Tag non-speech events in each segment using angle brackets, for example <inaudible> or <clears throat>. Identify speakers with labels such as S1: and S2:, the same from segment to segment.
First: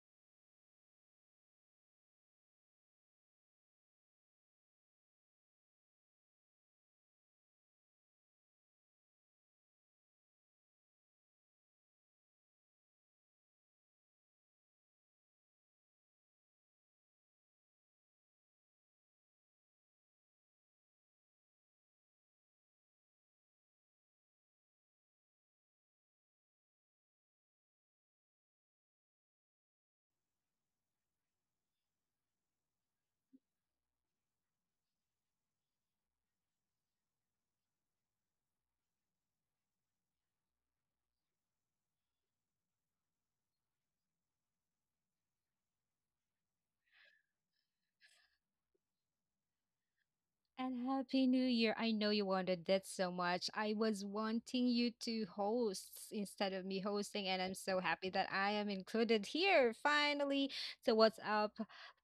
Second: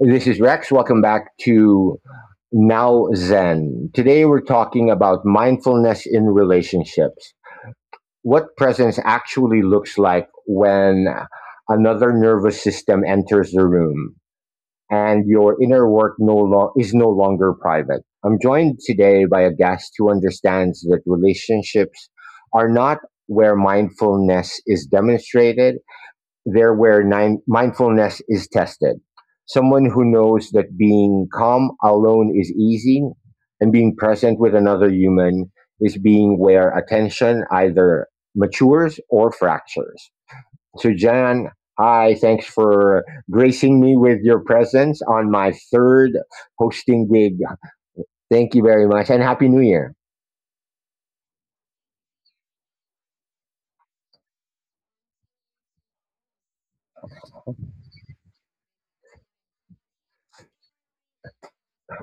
S1: This is Rex. Welcome back to Now Zen. Today we're talking about mindfulness in relationships. What presence actually looks like when another nervous system enters the room and your inner work is no longer private. I'm joined today by a guest who understands that relationships are not where mindfulness is demonstrated, they're where mindfulness is tested. Someone who knows that being calm alone is easy, and being present with another human is being where attention either matures or fractures. So, Jan, hi, thanks for gracing me with your presence on my third hosting gig. Thank you very much, and Happy New Year.
S2: And Happy New Year. I know you wanted that so much. I was wanting you to host instead of me hosting, and I'm so happy that I am included here finally. So, what's up,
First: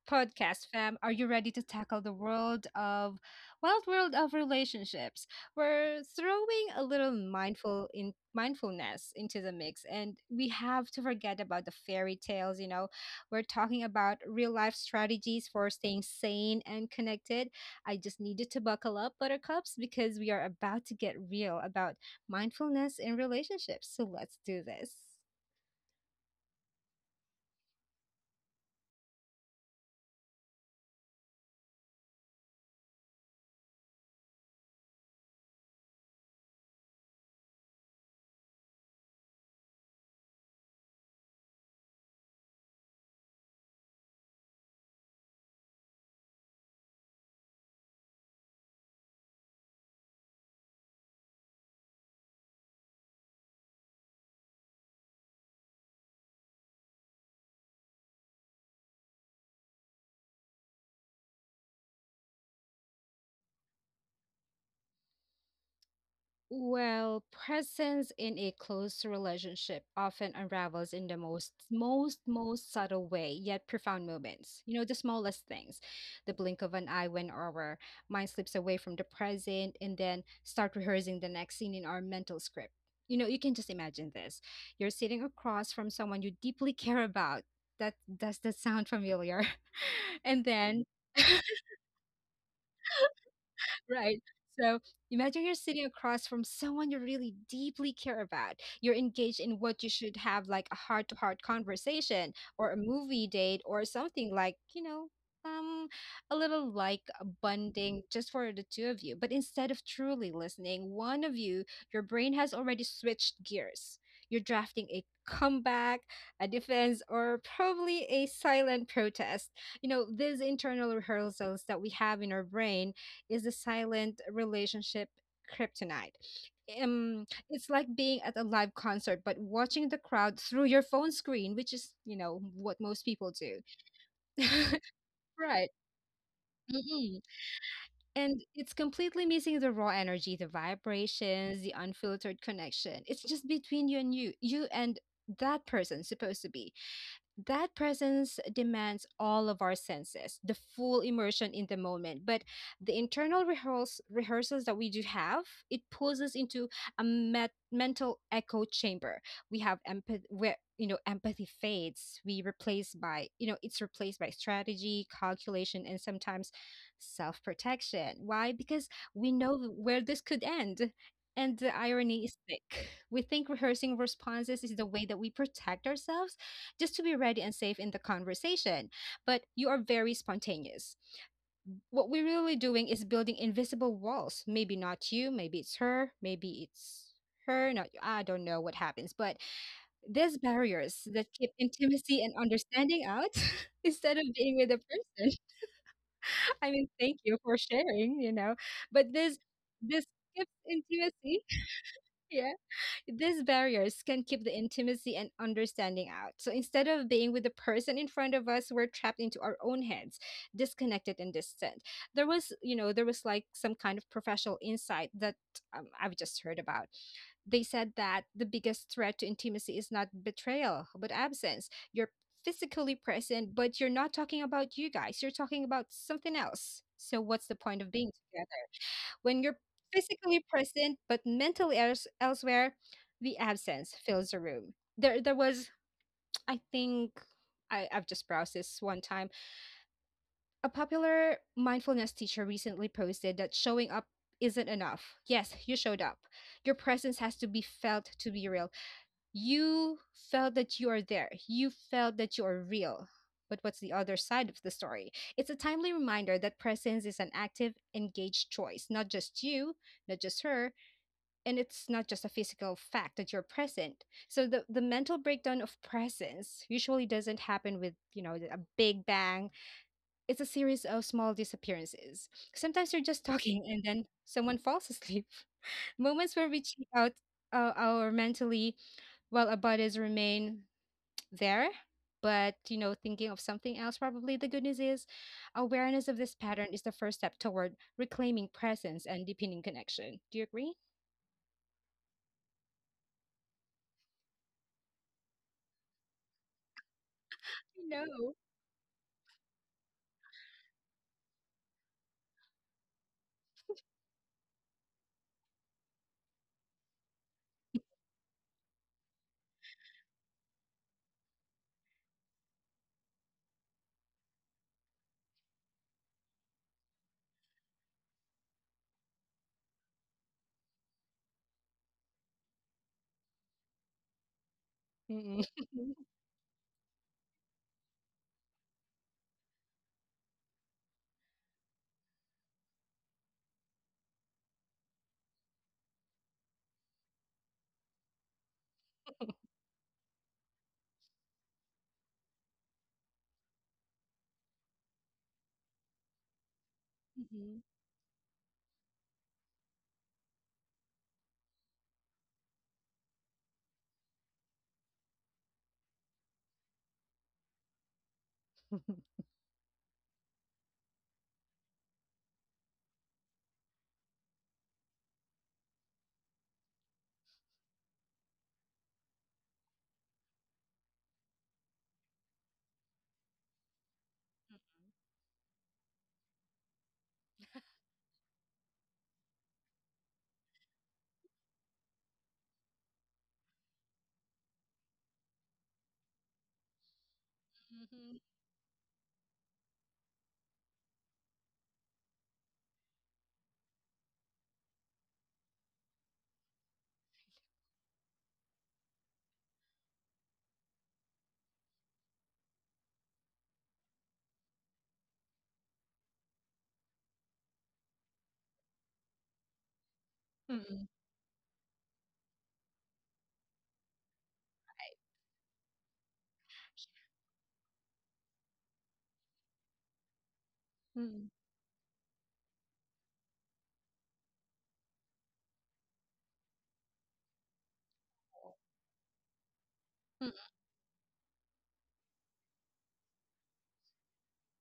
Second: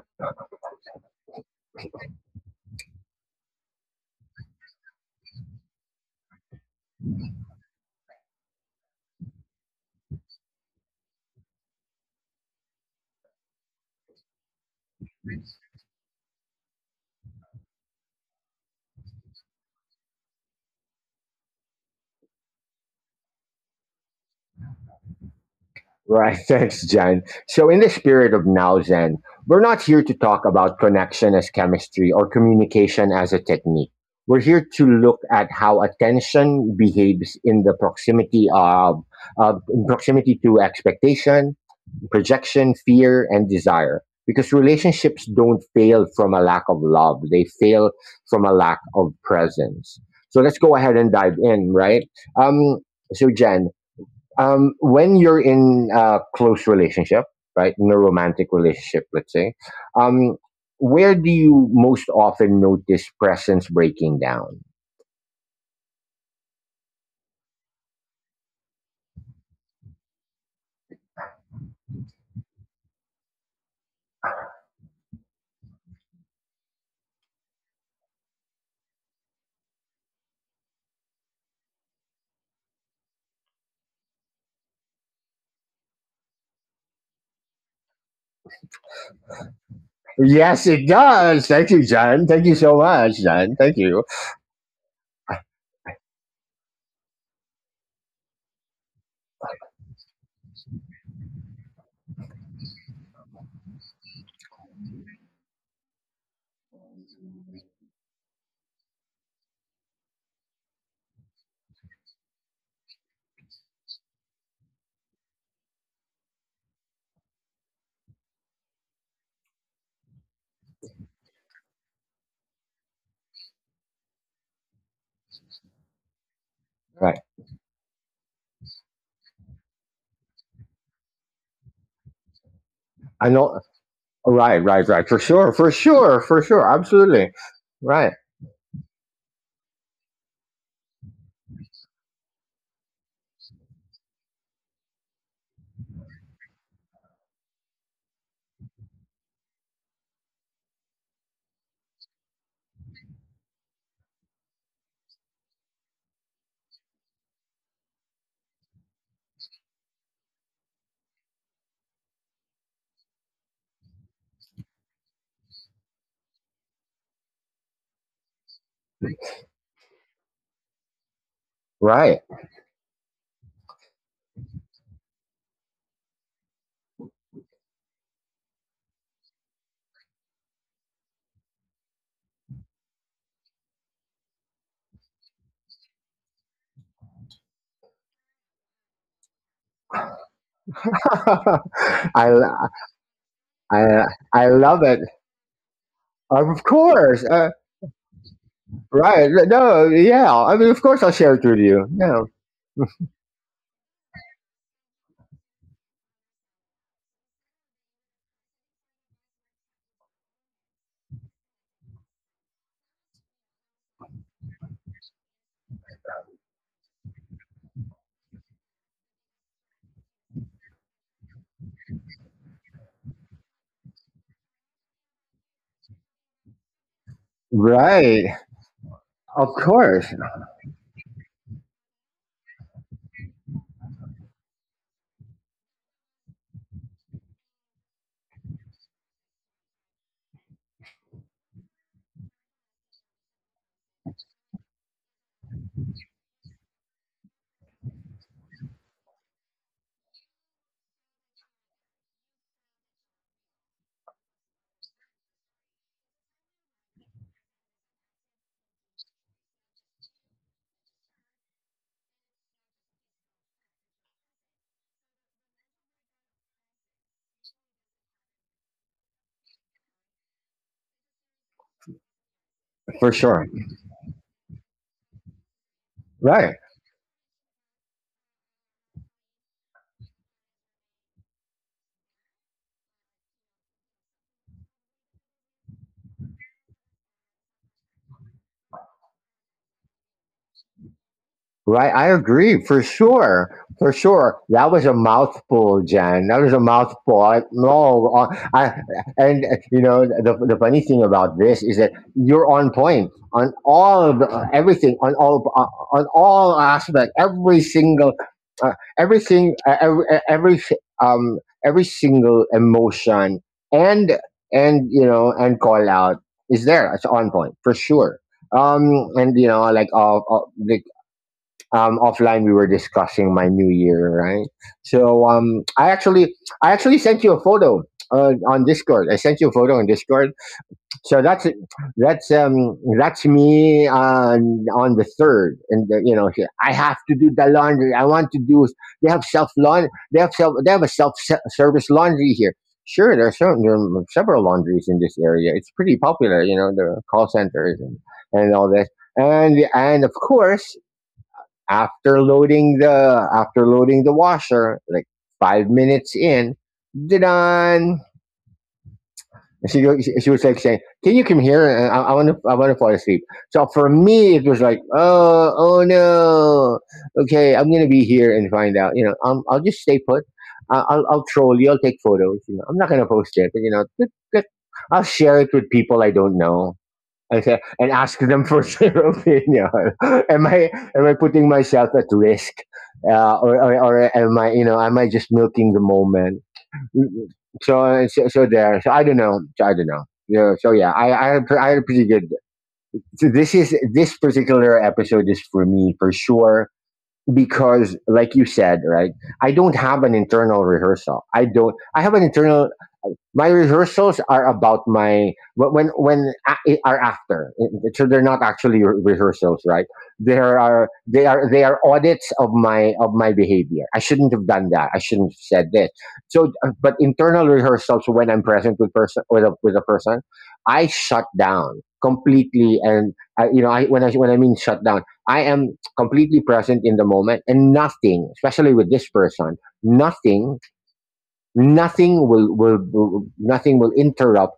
S2: podcast fam? Are you ready to tackle the world of wild world of relationships? We're throwing a little mindful in mindfulness into the mix, and we have to forget about the fairy tales, you know. We're talking about real life strategies for staying sane and connected. I just needed to buckle up, buttercups, because we are about to get real about mindfulness in relationships. So let's do this.
S1: Right, <laughs> thanks, Jan. So, in the spirit of Now Zen, we're not here to talk about connection as chemistry or communication as a technique. We're here to look at how attention behaves in the proximity of, in proximity to expectation, projection, fear, and desire. Because relationships don't fail from a lack of love; they fail from a lack of presence. So let's go ahead and dive in, right? Um, so, Jen, when you're in a close relationship, right, in a romantic relationship, let's say, um, where do you most often notice presence breaking down?
S2: Well, presence in a close relationship often unravels in the most subtle way, yet profound moments. You know, the smallest things, the blink of an eye when our mind slips away from the present and then start rehearsing the next scene in our mental script. You know, you can just imagine this. You're sitting across from someone you deeply <laughs> care about. That does that sound familiar? <laughs> And
S1: Yes,
S2: then
S1: it
S2: <laughs>
S1: does. Thank you, John. Thank you so much, John. Thank you.
S2: right. So imagine you're sitting across from someone you really deeply care about. You're engaged in what you should have like a heart to heart conversation or a movie date or something like, you know, um, a little like a bonding just for the two of you. But instead of truly listening, one of you, your brain has already switched gears. You're drafting a comeback, a defense, or probably a silent protest. You know, these internal rehearsals that we have in our brain is the silent relationship kryptonite.
S1: Right.
S2: It's like being at a live concert, but watching the crowd through your phone screen, which is, you know, what most
S1: I
S2: people
S1: know.
S2: do. <laughs>
S1: Right, right, right. For sure.
S2: Right.
S1: For sure. For sure.
S2: Mm-mm.
S1: Absolutely. Right.
S2: And it's completely missing the raw energy, the vibrations, the unfiltered connection. It's just between you and you, you and that person supposed to be. That presence demands all of our senses, the full immersion in the moment. But the internal rehearsals that we do have, it pulls us into a mental echo chamber. We have empathy, where you know empathy fades. We replace by you know it's replaced by strategy, calculation, and sometimes self protection. Why? Because we know where this could end. And the
S1: Right.
S2: irony is thick. We think rehearsing responses is the way that we protect ourselves just to be ready and safe in the conversation. But you are very spontaneous. What we're really doing is building invisible walls. Maybe not you, maybe it's her, not you. I don't know what happens. But these barriers
S1: <laughs>
S2: that keep intimacy
S1: I,
S2: and
S1: lo-
S2: understanding out <laughs>
S1: I,
S2: instead of
S1: I
S2: being with a
S1: love it.
S2: person. <laughs>
S1: Of
S2: I mean, thank
S1: course.
S2: you for sharing, you know. But
S1: Right.
S2: this
S1: No,
S2: this
S1: yeah.
S2: keeps
S1: I mean, of course I'll share
S2: intimacy.
S1: it with you.
S2: <laughs>
S1: Yeah.
S2: Yeah. These barriers can keep the intimacy and understanding out. So instead of being with the person in front of us, we're trapped into our own heads, disconnected and distant. There was like some kind of professional insight that I've just heard about. They said that the biggest threat to intimacy is not betrayal, but absence. You're physically present, but you're not talking about you guys. You're talking about something else. So what's the point of being
S1: Right.
S2: together? When
S1: Of
S2: you're
S1: course,
S2: physically present but mentally elsewhere, the absence fills the room. There was, I think, I, I've just browsed this one time. A popular mindfulness teacher recently posted that showing up isn't enough. Yes, you showed up. Your presence has to be felt to be real. You felt that you are there. You felt that you are real. But what's the other side of the story? It's a timely reminder that presence is an active, engaged choice, not just you, not just her, and it's not just a physical fact that you're present. So the mental breakdown of presence usually doesn't happen with, you know, a big bang. It's a series of small disappearances. Sometimes you're
S1: for
S2: just
S1: sure.
S2: talking and then someone falls asleep. <laughs> Moments where
S1: Right.
S2: we check out our mentally while our bodies remain there, but you know thinking of something else probably. The good news is awareness of this pattern is the first step toward reclaiming presence and deepening connection. Do you agree?
S1: Right, I agree, for sure, for sure. That was a mouthful, Jan. That was a mouthful. No.
S2: No.
S1: I And you know, the funny thing about this is that you're on point on all of the, everything, on all aspect, every single uh, everything, every single emotion, and you know, and call out is there. It's on point for sure. And you know, like offline we were discussing my new year, right? So
S2: Mm-mm.
S1: I
S2: <laughs>
S1: actually sent you a photo on Discord. I sent you a photo on Discord. So that's me on the third, and you know, I have to do the laundry. I want to do. They have self laundry. They have self. They have a self service laundry here. Sure, there are, certain, there are several laundries in this area. It's pretty popular, you know, the call
S2: Mhm.
S1: centers, and all this. And of course, after loading the washer, like 5 minutes in, done. She was like saying, "Can you come here? I want to fall asleep." So for me, it was like, "Oh no, okay, I'm gonna be here and find out." You know, I'll just stay put. I'll troll you. I'll take photos. You know, I'm not gonna post it, but you know, I'll share it with people I don't know. Okay, and ask them for <laughs> their opinion. <laughs> Am I putting myself at risk, or, or am I, am I just milking the moment? So
S2: Mhm.
S1: there. So I don't know. So I don't know. Yeah. So yeah, I had a pretty good. So this particular episode is for me for sure, because, like you said, right, I don't have an internal rehearsal. I don't. I have an internal — my rehearsals are about my are after. So they're not actually rehearsals, right. there
S2: Mm,
S1: are they are they are audits of my behavior. I shouldn't have done that. I shouldn't have said this. So but internal rehearsals, when I'm present with with a person, I shut
S2: mm.
S1: down completely. And I, you know, I when I when I mean shut down, I am completely present in the moment, and nothing,
S2: Oh.
S1: especially with this person,
S2: Mm,
S1: nothing, nothing will interrupt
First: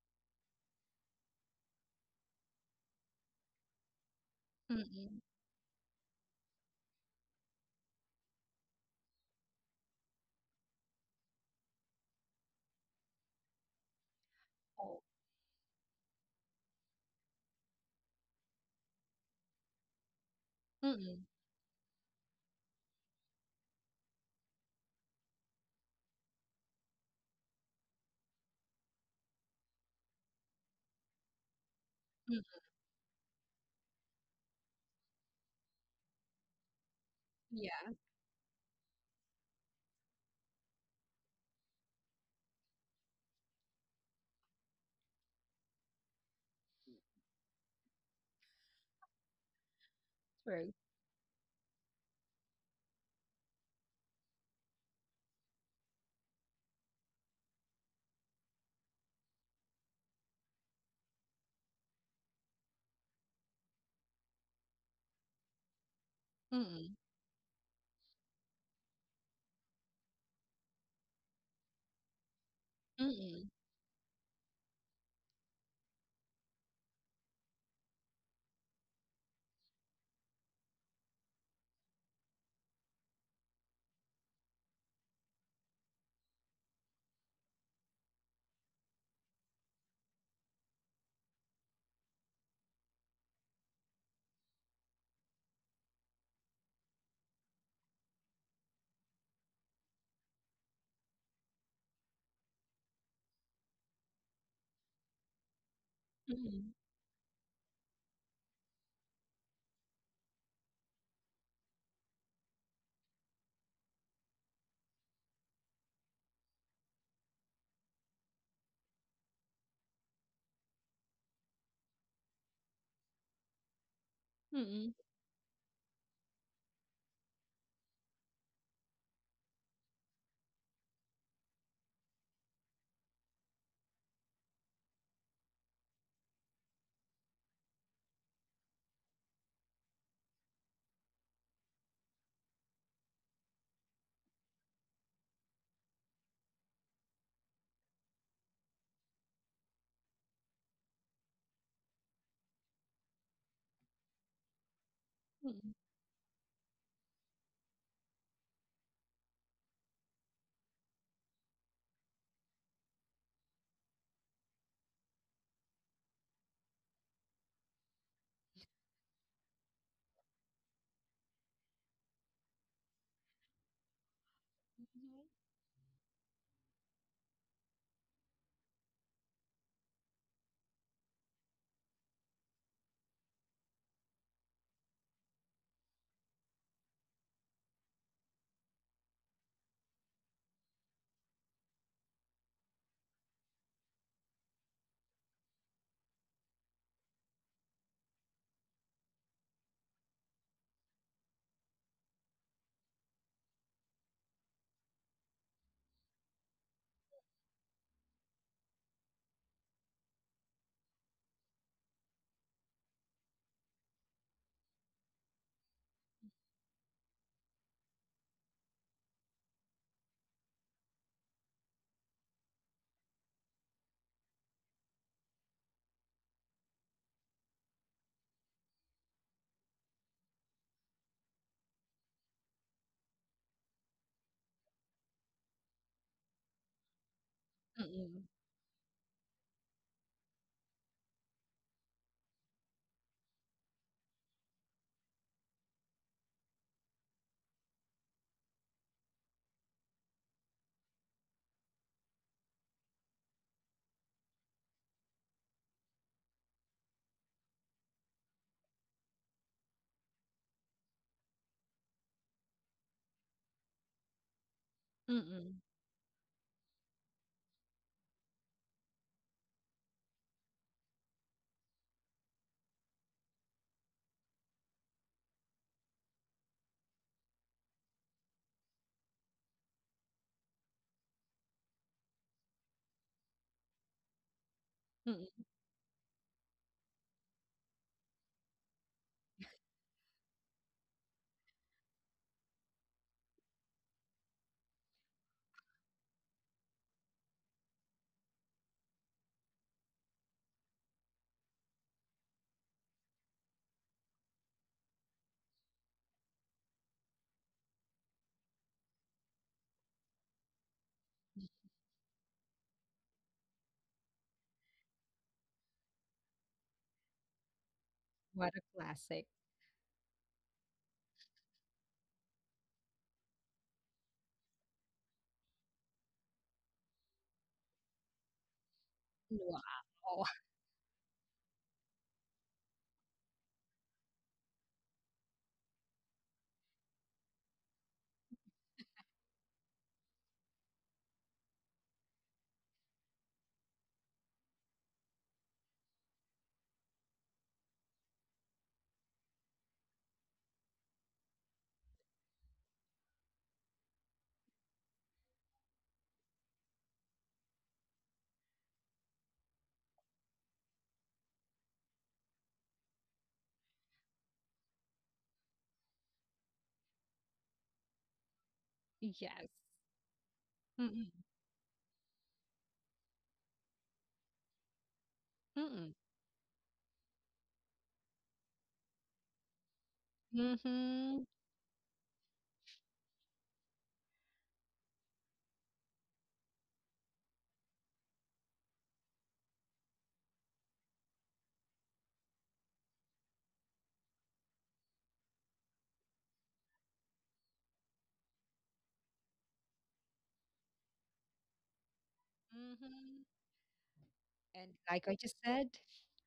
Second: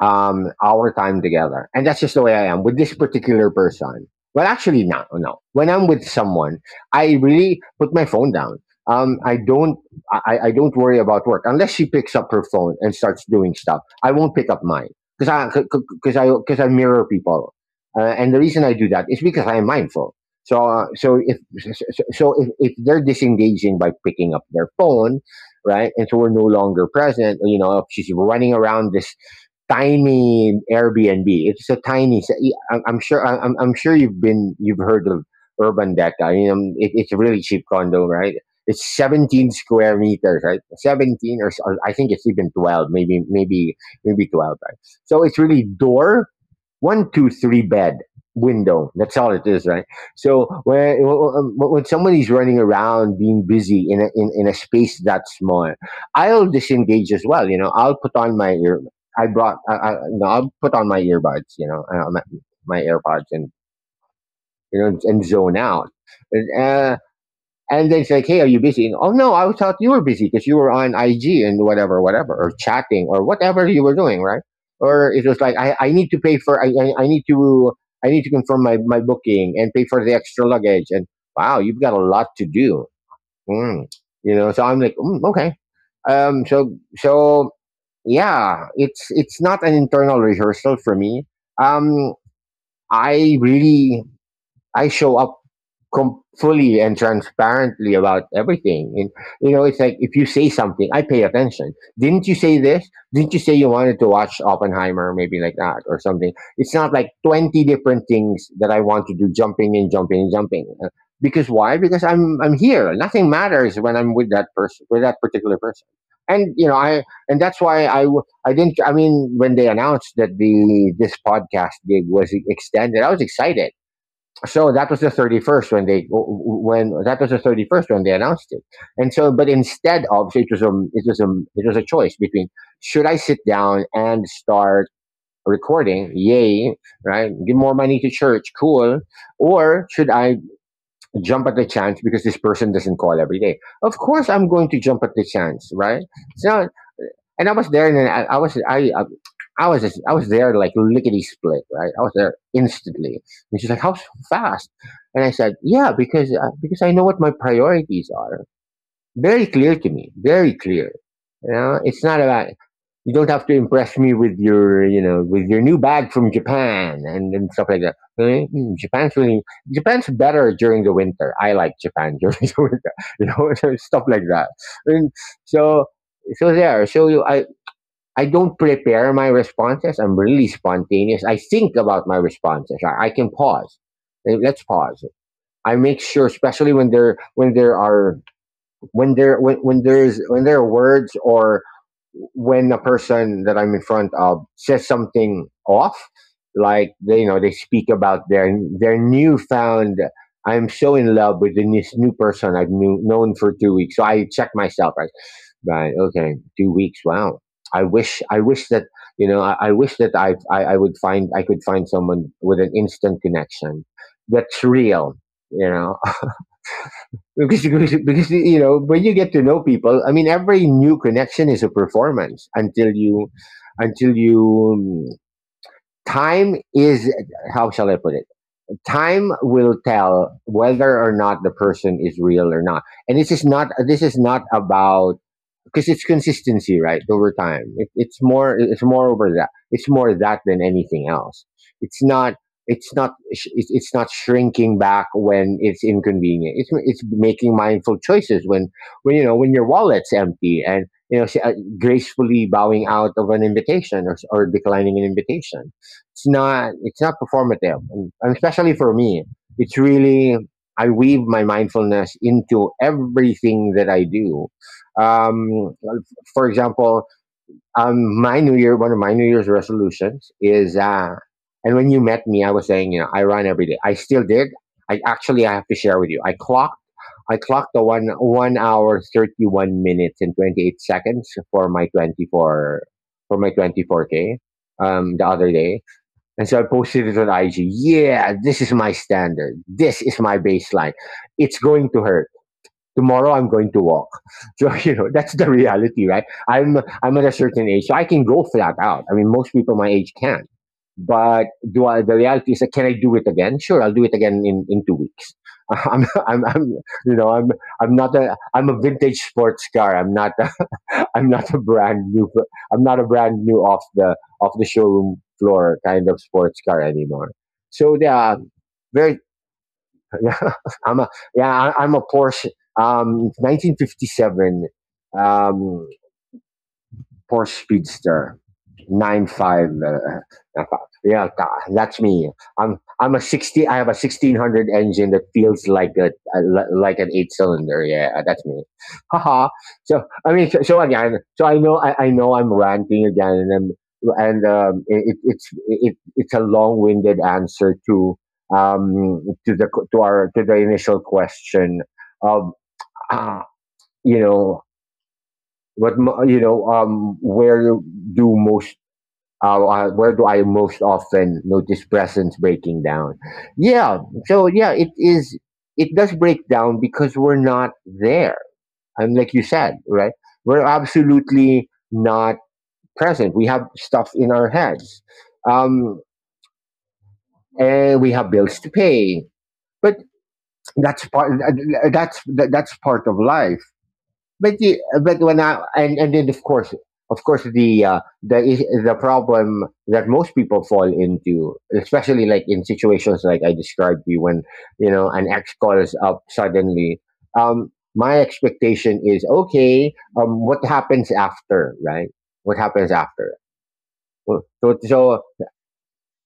S1: our time together. And that's just the way I am with this particular person. Well, actually, no,
S2: mm.
S1: no. When I'm with someone, I really put my phone down. I don't, I don't worry about work unless she picks up her phone and starts doing stuff. I won't pick up mine,
S2: Oh.
S1: because I mirror people, and the reason I do that is because I am mindful. So, so
S2: Mm,
S1: if so, so so if they're disengaging by picking up their phone, right? And so we're no longer present. You know, if she's running around this tiny Airbnb. It's a tiny. s-
S2: mm.
S1: I'm I'm sure. I'm sure you've been. You've heard of Urban Deck. I mean, it, it's a really cheap
S2: Yeah,
S1: condo, right? It's 17 square meters, right? 17, or or I think it's even 12, maybe 12, right? So it's really door, one, two, three, bed, window. That's all it is, right? So
S2: true.
S1: when somebody's running around being busy in a, in a space that small, I'll disengage as well. You know, I'll put on my ear. I brought. I, you know, I'll put on my earbuds. You know, my AirPods, and and zone out.
S2: Mm,
S1: Uh, and they say, "Hey, are you busy?" And, oh no, I thought you were busy because you were on IG and whatever, whatever, or
S2: mm,
S1: chatting or
S2: mm,
S1: whatever you were doing, right? Or it was like, I need to pay for, I need to confirm my booking and pay for the extra luggage." And wow, you've got a lot to do, mm. you know. So I'm like, okay. So, yeah, it's not an internal rehearsal for me. Um, I really, I show up fully and transparently about everything. And you know, it's like if you say something, I pay attention. Didn't you say this? Didn't you say you wanted to watch Oppenheimer, maybe, like that or something?
S2: mm, mm.
S1: It's not like 20 different things that I want to do, jumping and jumping and jumping. Because why? Because I'm here. Nothing matters when I'm with that person, with that particular person. And you know, I and that's why I didn't. I mean, when they announced that the this podcast gig was extended, I was excited. So that was the 31st, when they when that was the 31st when they announced it. And so, but instead of, so it was a, it was a choice between, should I sit down and start recording? Yay, right, give more money to church, cool. Or should I jump at the chance, because this person doesn't call every day? Of course I'm going to jump at the chance, right? So, and I was there, and then I was just, I was there like lickety split, right? I was there instantly, and she's like, "How fast?" And I said,
S2: Mhm.
S1: "Yeah, because I know what my priorities are. Very clear to me, very clear." You know, it's not about, you don't have to impress me with your, you know, with your new bag from Japan and stuff like that. Eh, mm, Japan's really, Japan's better during the winter. I like Japan during <laughs> the winter, you know, <laughs> stuff like that. And so, so there. So I don't prepare my responses. I'm really spontaneous. I think about my responses. I can pause. Eh, let's pause. I make sure, especially when there, when there are when there when there's when there are words, or when a person that I'm in front of says something off, like, they, you know, they speak about their, newfound. I'm so in love with this new person I've known for 2 weeks. So I check myself. Right. Okay. 2 weeks. Wow. I wish. I wish that, you know, I wish that, I would find. I could find someone with an instant connection that's real. You know, <laughs> because, you know, when you get to know people. I mean, every new connection is a performance until you, until you, time is, how shall I put it? Time will tell whether or not the person is real or not. And this is not, this is not about, because it's consistency, right? Over time, it's
S2: Mm,
S1: more, over that, it's more that than anything else. It's not, it's not it's not shrinking back when it's inconvenient. It's making mindful choices when, you know, when your wallet's empty, and you know, gracefully bowing out of an invitation, or declining an invitation. It's not performative, and especially for me, it's really I weave my mindfulness into everything that I do,
S2: mm,
S1: um, for example, one of my New Year's resolutions and when you met me, I was saying, you know, I run every day. I still did. I have to share with you. I clocked the one hour 31 minutes and 28 seconds for my 24K the
S2: mm.
S1: other day, and so I posted it on IG. Yeah, this is my standard. This is my baseline. It's going to hurt tomorrow. I'm going to walk. <laughs> So you know, that's the reality, right? I'm at a certain age so I can go flat out. I mean, most people my age can't, but do I, the reality is that, can I do it again? Sure, I'll do it again in, 2 weeks. <laughs> I'm, I'm, I'm, you know, I'm, I'm not a, I'm a vintage sports car. I'm not, a, <laughs> I'm not a brand new, I'm not a brand new off off the showroom floor kind of sports car anymore. So yeah,
S2: What a
S1: very
S2: classic.
S1: yeah, <laughs> I'm a yeah, I'm a Porsche. 1957. Um, Porsche Speedster, 95.
S2: Wow. <laughs>
S1: Yeah, that's me. I'm a 60. I have a 1600 engine that feels like a like an eight cylinder. Yeah, that's me. Haha. So I mean, so again, so I know I know I'm ranting again, and it's a long winded answer to, um, to the to the initial question of, <clears throat> uh, you know where do most, where do I most often notice presence breaking down? Yeah, so yeah, it is. It does break down because we're not there. And like you
S2: Yes.
S1: said, right? We're
S2: Mm,
S1: absolutely not present. We have stuff in our heads,
S2: mm.
S1: um, and we have bills to pay. But that's
S2: Mhm,
S1: part. That's that's part of life, but the but when I and then, of course the, the problem that most people fall into, especially like in situations like I described to you, when you know an ex calls up suddenly. Um, my expectation is, okay, what happens after, right? What happens
S2: mhm.
S1: after? So
S2: And
S1: so
S2: like I just said,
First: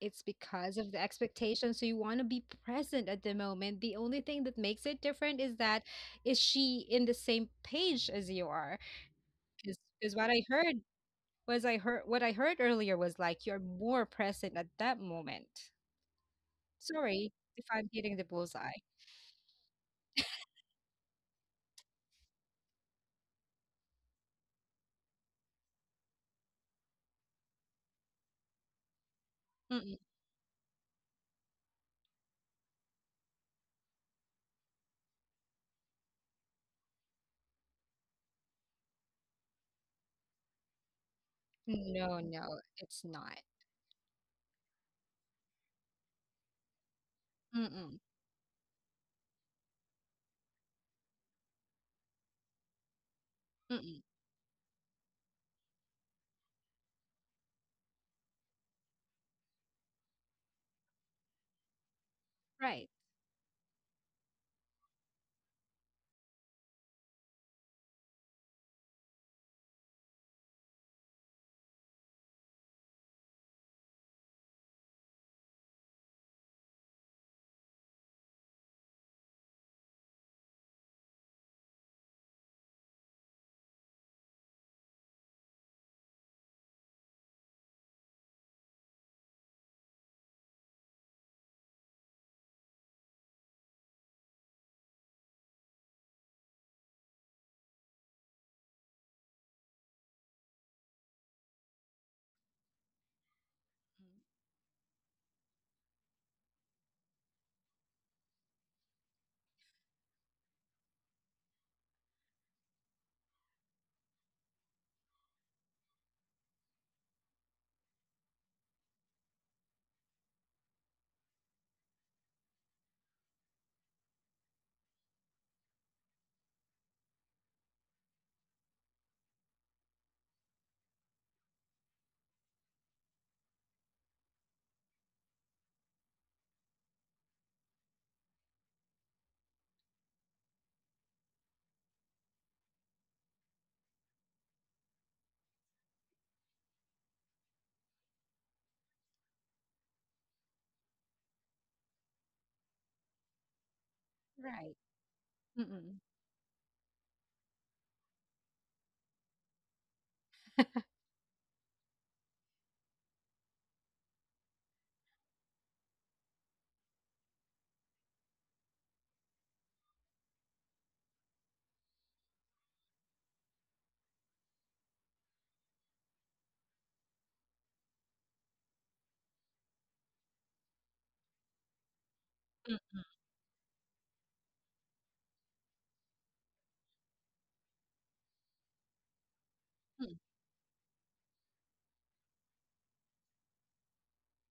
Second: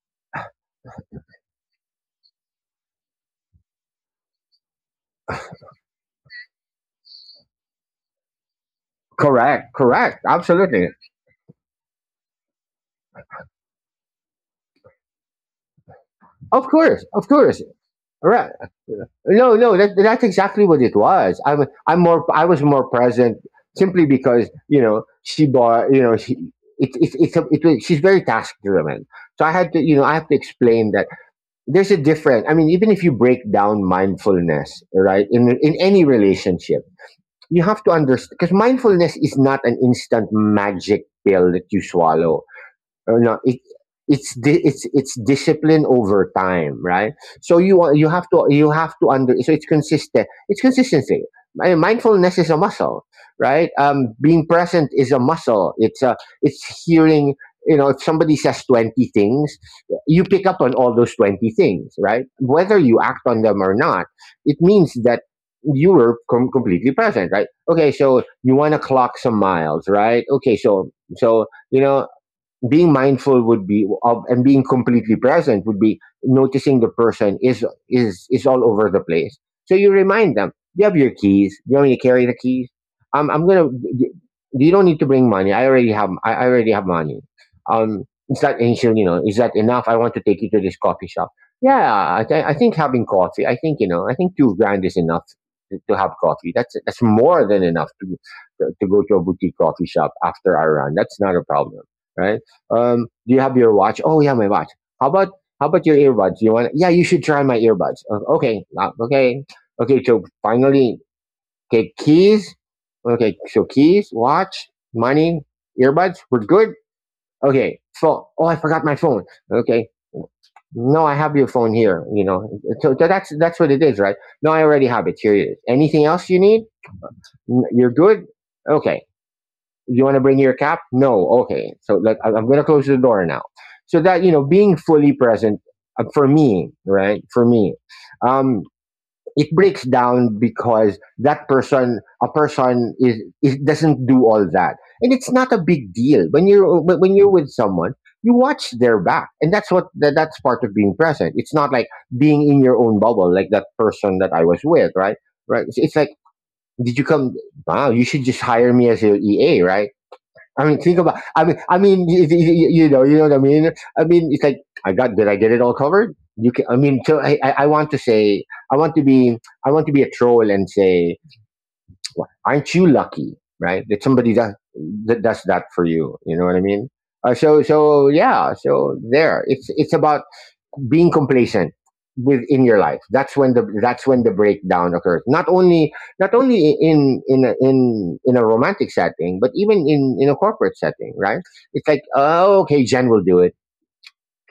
S2: it's because of the expectation. So you want to be present at the moment. The only thing that makes it different is that is she in the same page as you are?
S1: correct,
S2: Because
S1: correct,
S2: what I heard
S1: absolutely,
S2: was I heard what I heard earlier was like you're more present at that moment.
S1: of
S2: Sorry
S1: course,
S2: if I'm hitting the
S1: right.
S2: bullseye.
S1: No, no, that's exactly what it was. I was more present simply because, you know, she bought, you know, she, it, it's a, it, was she's very task driven. So I had to, you
S2: Mm-mm.
S1: know, I have to explain that there's a difference. I mean, even if you break down mindfulness, right, in any relationship, you have to understand because mindfulness is not an instant magic pill that you
S2: No,
S1: swallow.
S2: no, it's
S1: No,
S2: not.
S1: it, it's di- it's discipline over time, right? So
S2: Mm-mm.
S1: you have to under, so it's consistent. It's consistency. Mindfulness is a muscle, right?
S2: Mm-mm.
S1: Being present is a muscle. It's hearing. You know, if somebody says 20 things, you pick up on all those 20 things, right? Whether
S2: Right,
S1: you act on them or not, it means that you were completely present, right? Okay, so you want to clock some miles, right? Okay, you know, being mindful would be of and being completely present would be noticing the person is all over the place. So you remind them, do you have your keys? Do you want me to carry the keys? I'm gonna You don't need to bring money. I already have, I already have money. um is that And she'll, you know, is that enough? I want to take you to this coffee shop. Yeah, I think having coffee, I think 2 grand is enough to have coffee. That's more than enough to, go to a boutique coffee shop after our run. That's not a problem, right? Do you have your watch? Oh yeah, my watch. How about how about your earbuds? You want? Yeah, you should try my earbuds. Okay, okay. So finally, okay, keys. Okay, so keys, watch, money, earbuds. We're good. Okay, phone. Oh, I forgot my phone. Okay, no, I have your phone here. You know, that's what it is, right? No, I already have it. Here it is. Anything else you need? You're good. Okay, you want to bring your cap? No. Okay. So like, am going to close the door now. So that, you know, being fully present, for me, right? For me, um, it breaks down because a person is doesn't do all that. And it's not a big deal when when you're with someone, you watch their back and that's part of being present. It's not like being in your own bubble, like that person that I was
S2: right.
S1: with, right? Right. It's
S2: Mm-mm.
S1: like, did you come? Wow, you should just hire me as your EA, right? I mean, think about. I mean, you know what I mean. I mean, it's like, I got. Did I get it all covered? You can. I mean, so I want to say, I want to be, I want to be a troll and say, "Well, aren't you lucky, right? That somebody does that for you. You know what I mean?" So yeah. So there. It's about being complacent within your life.
S2: Mm-mm.
S1: That's when the breakdown occurs, not only in in a romantic setting, but even in
S2: Mm-mm.
S1: in a corporate setting, right? It's like, oh, okay, Jen will do it,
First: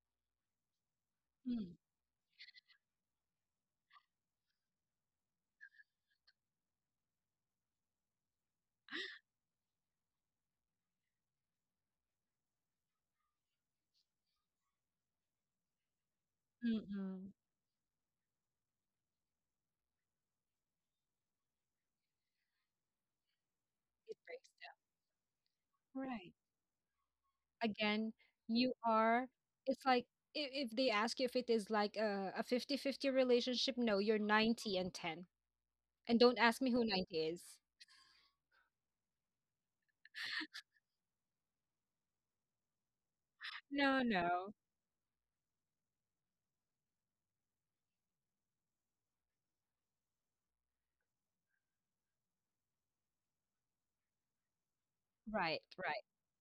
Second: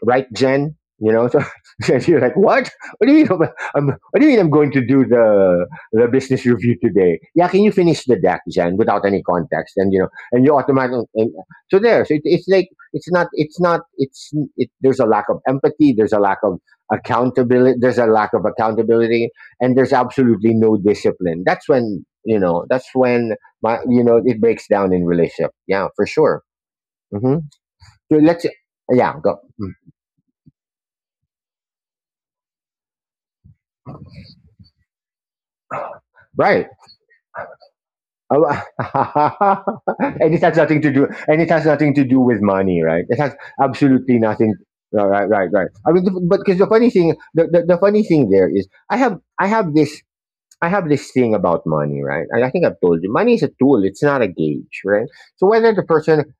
S1: right, Jen? You know, so
S2: Mm-mm.
S1: <laughs> she's like, "What? What do you mean? What do you mean? I'm going to do the business review today? Yeah, can you finish the deck, Jen, without any context?" And you know, and you automatically, and so there. So it's like, it's not, there's a lack of empathy, there's a lack of
S2: Mm-mm.
S1: accountability, there's a lack of accountability, and there's absolutely no discipline. That's when, you know,
S2: It
S1: it
S2: breaks.
S1: breaks down in relationship. Yeah, for
S2: Right.
S1: sure. Hmm.
S2: Again,
S1: So let's...
S2: you
S1: Yeah,
S2: are,
S1: go. Mm.
S2: it's like if they ask you if it is like a fifty fifty relationship, no, you're 90-10. And don't ask
S1: Right.
S2: me who 90 is.
S1: Oh, <laughs> And it has nothing to do with money, right? It has
S2: No,
S1: absolutely
S2: no.
S1: nothing. Right, right, right, right. I mean, but because the funny thing, the funny thing there is, I have this thing about money, right? And I think I've told you, money is a tool. It's not a gauge, right? So
S2: Right,
S1: whether the
S2: right,
S1: person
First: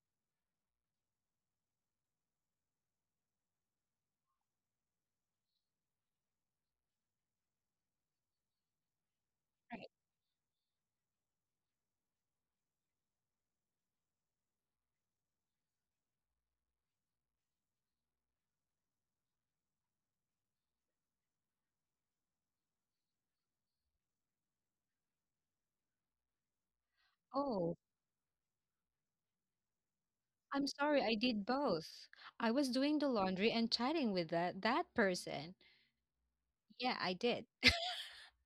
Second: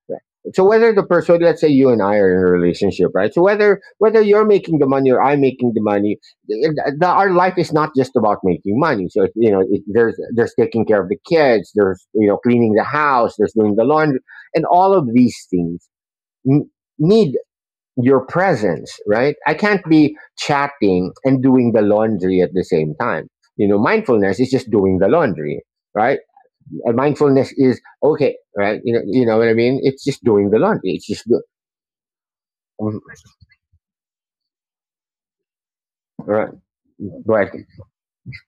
S1: so whether the person, let's say you and I are in a relationship, right? So whether you're making the money or I'm making the money, our life is not just about making money. So you know,
S2: right.
S1: there's taking care of the kids, there's, you know, cleaning the house, there's doing the laundry, and all of these things n- need your presence, right? I can't be chatting and doing the laundry at the same time. You know, mindfulness is just doing the laundry, right? And mindfulness
S2: Oh,
S1: is okay, right? You know what I mean, it's just doing the
S2: I'm
S1: laundry.
S2: sorry,
S1: It's
S2: I
S1: just...
S2: did both. I was
S1: Mm.
S2: doing the laundry and chatting with that person.
S1: Right.
S2: Yeah, I did.
S1: Right.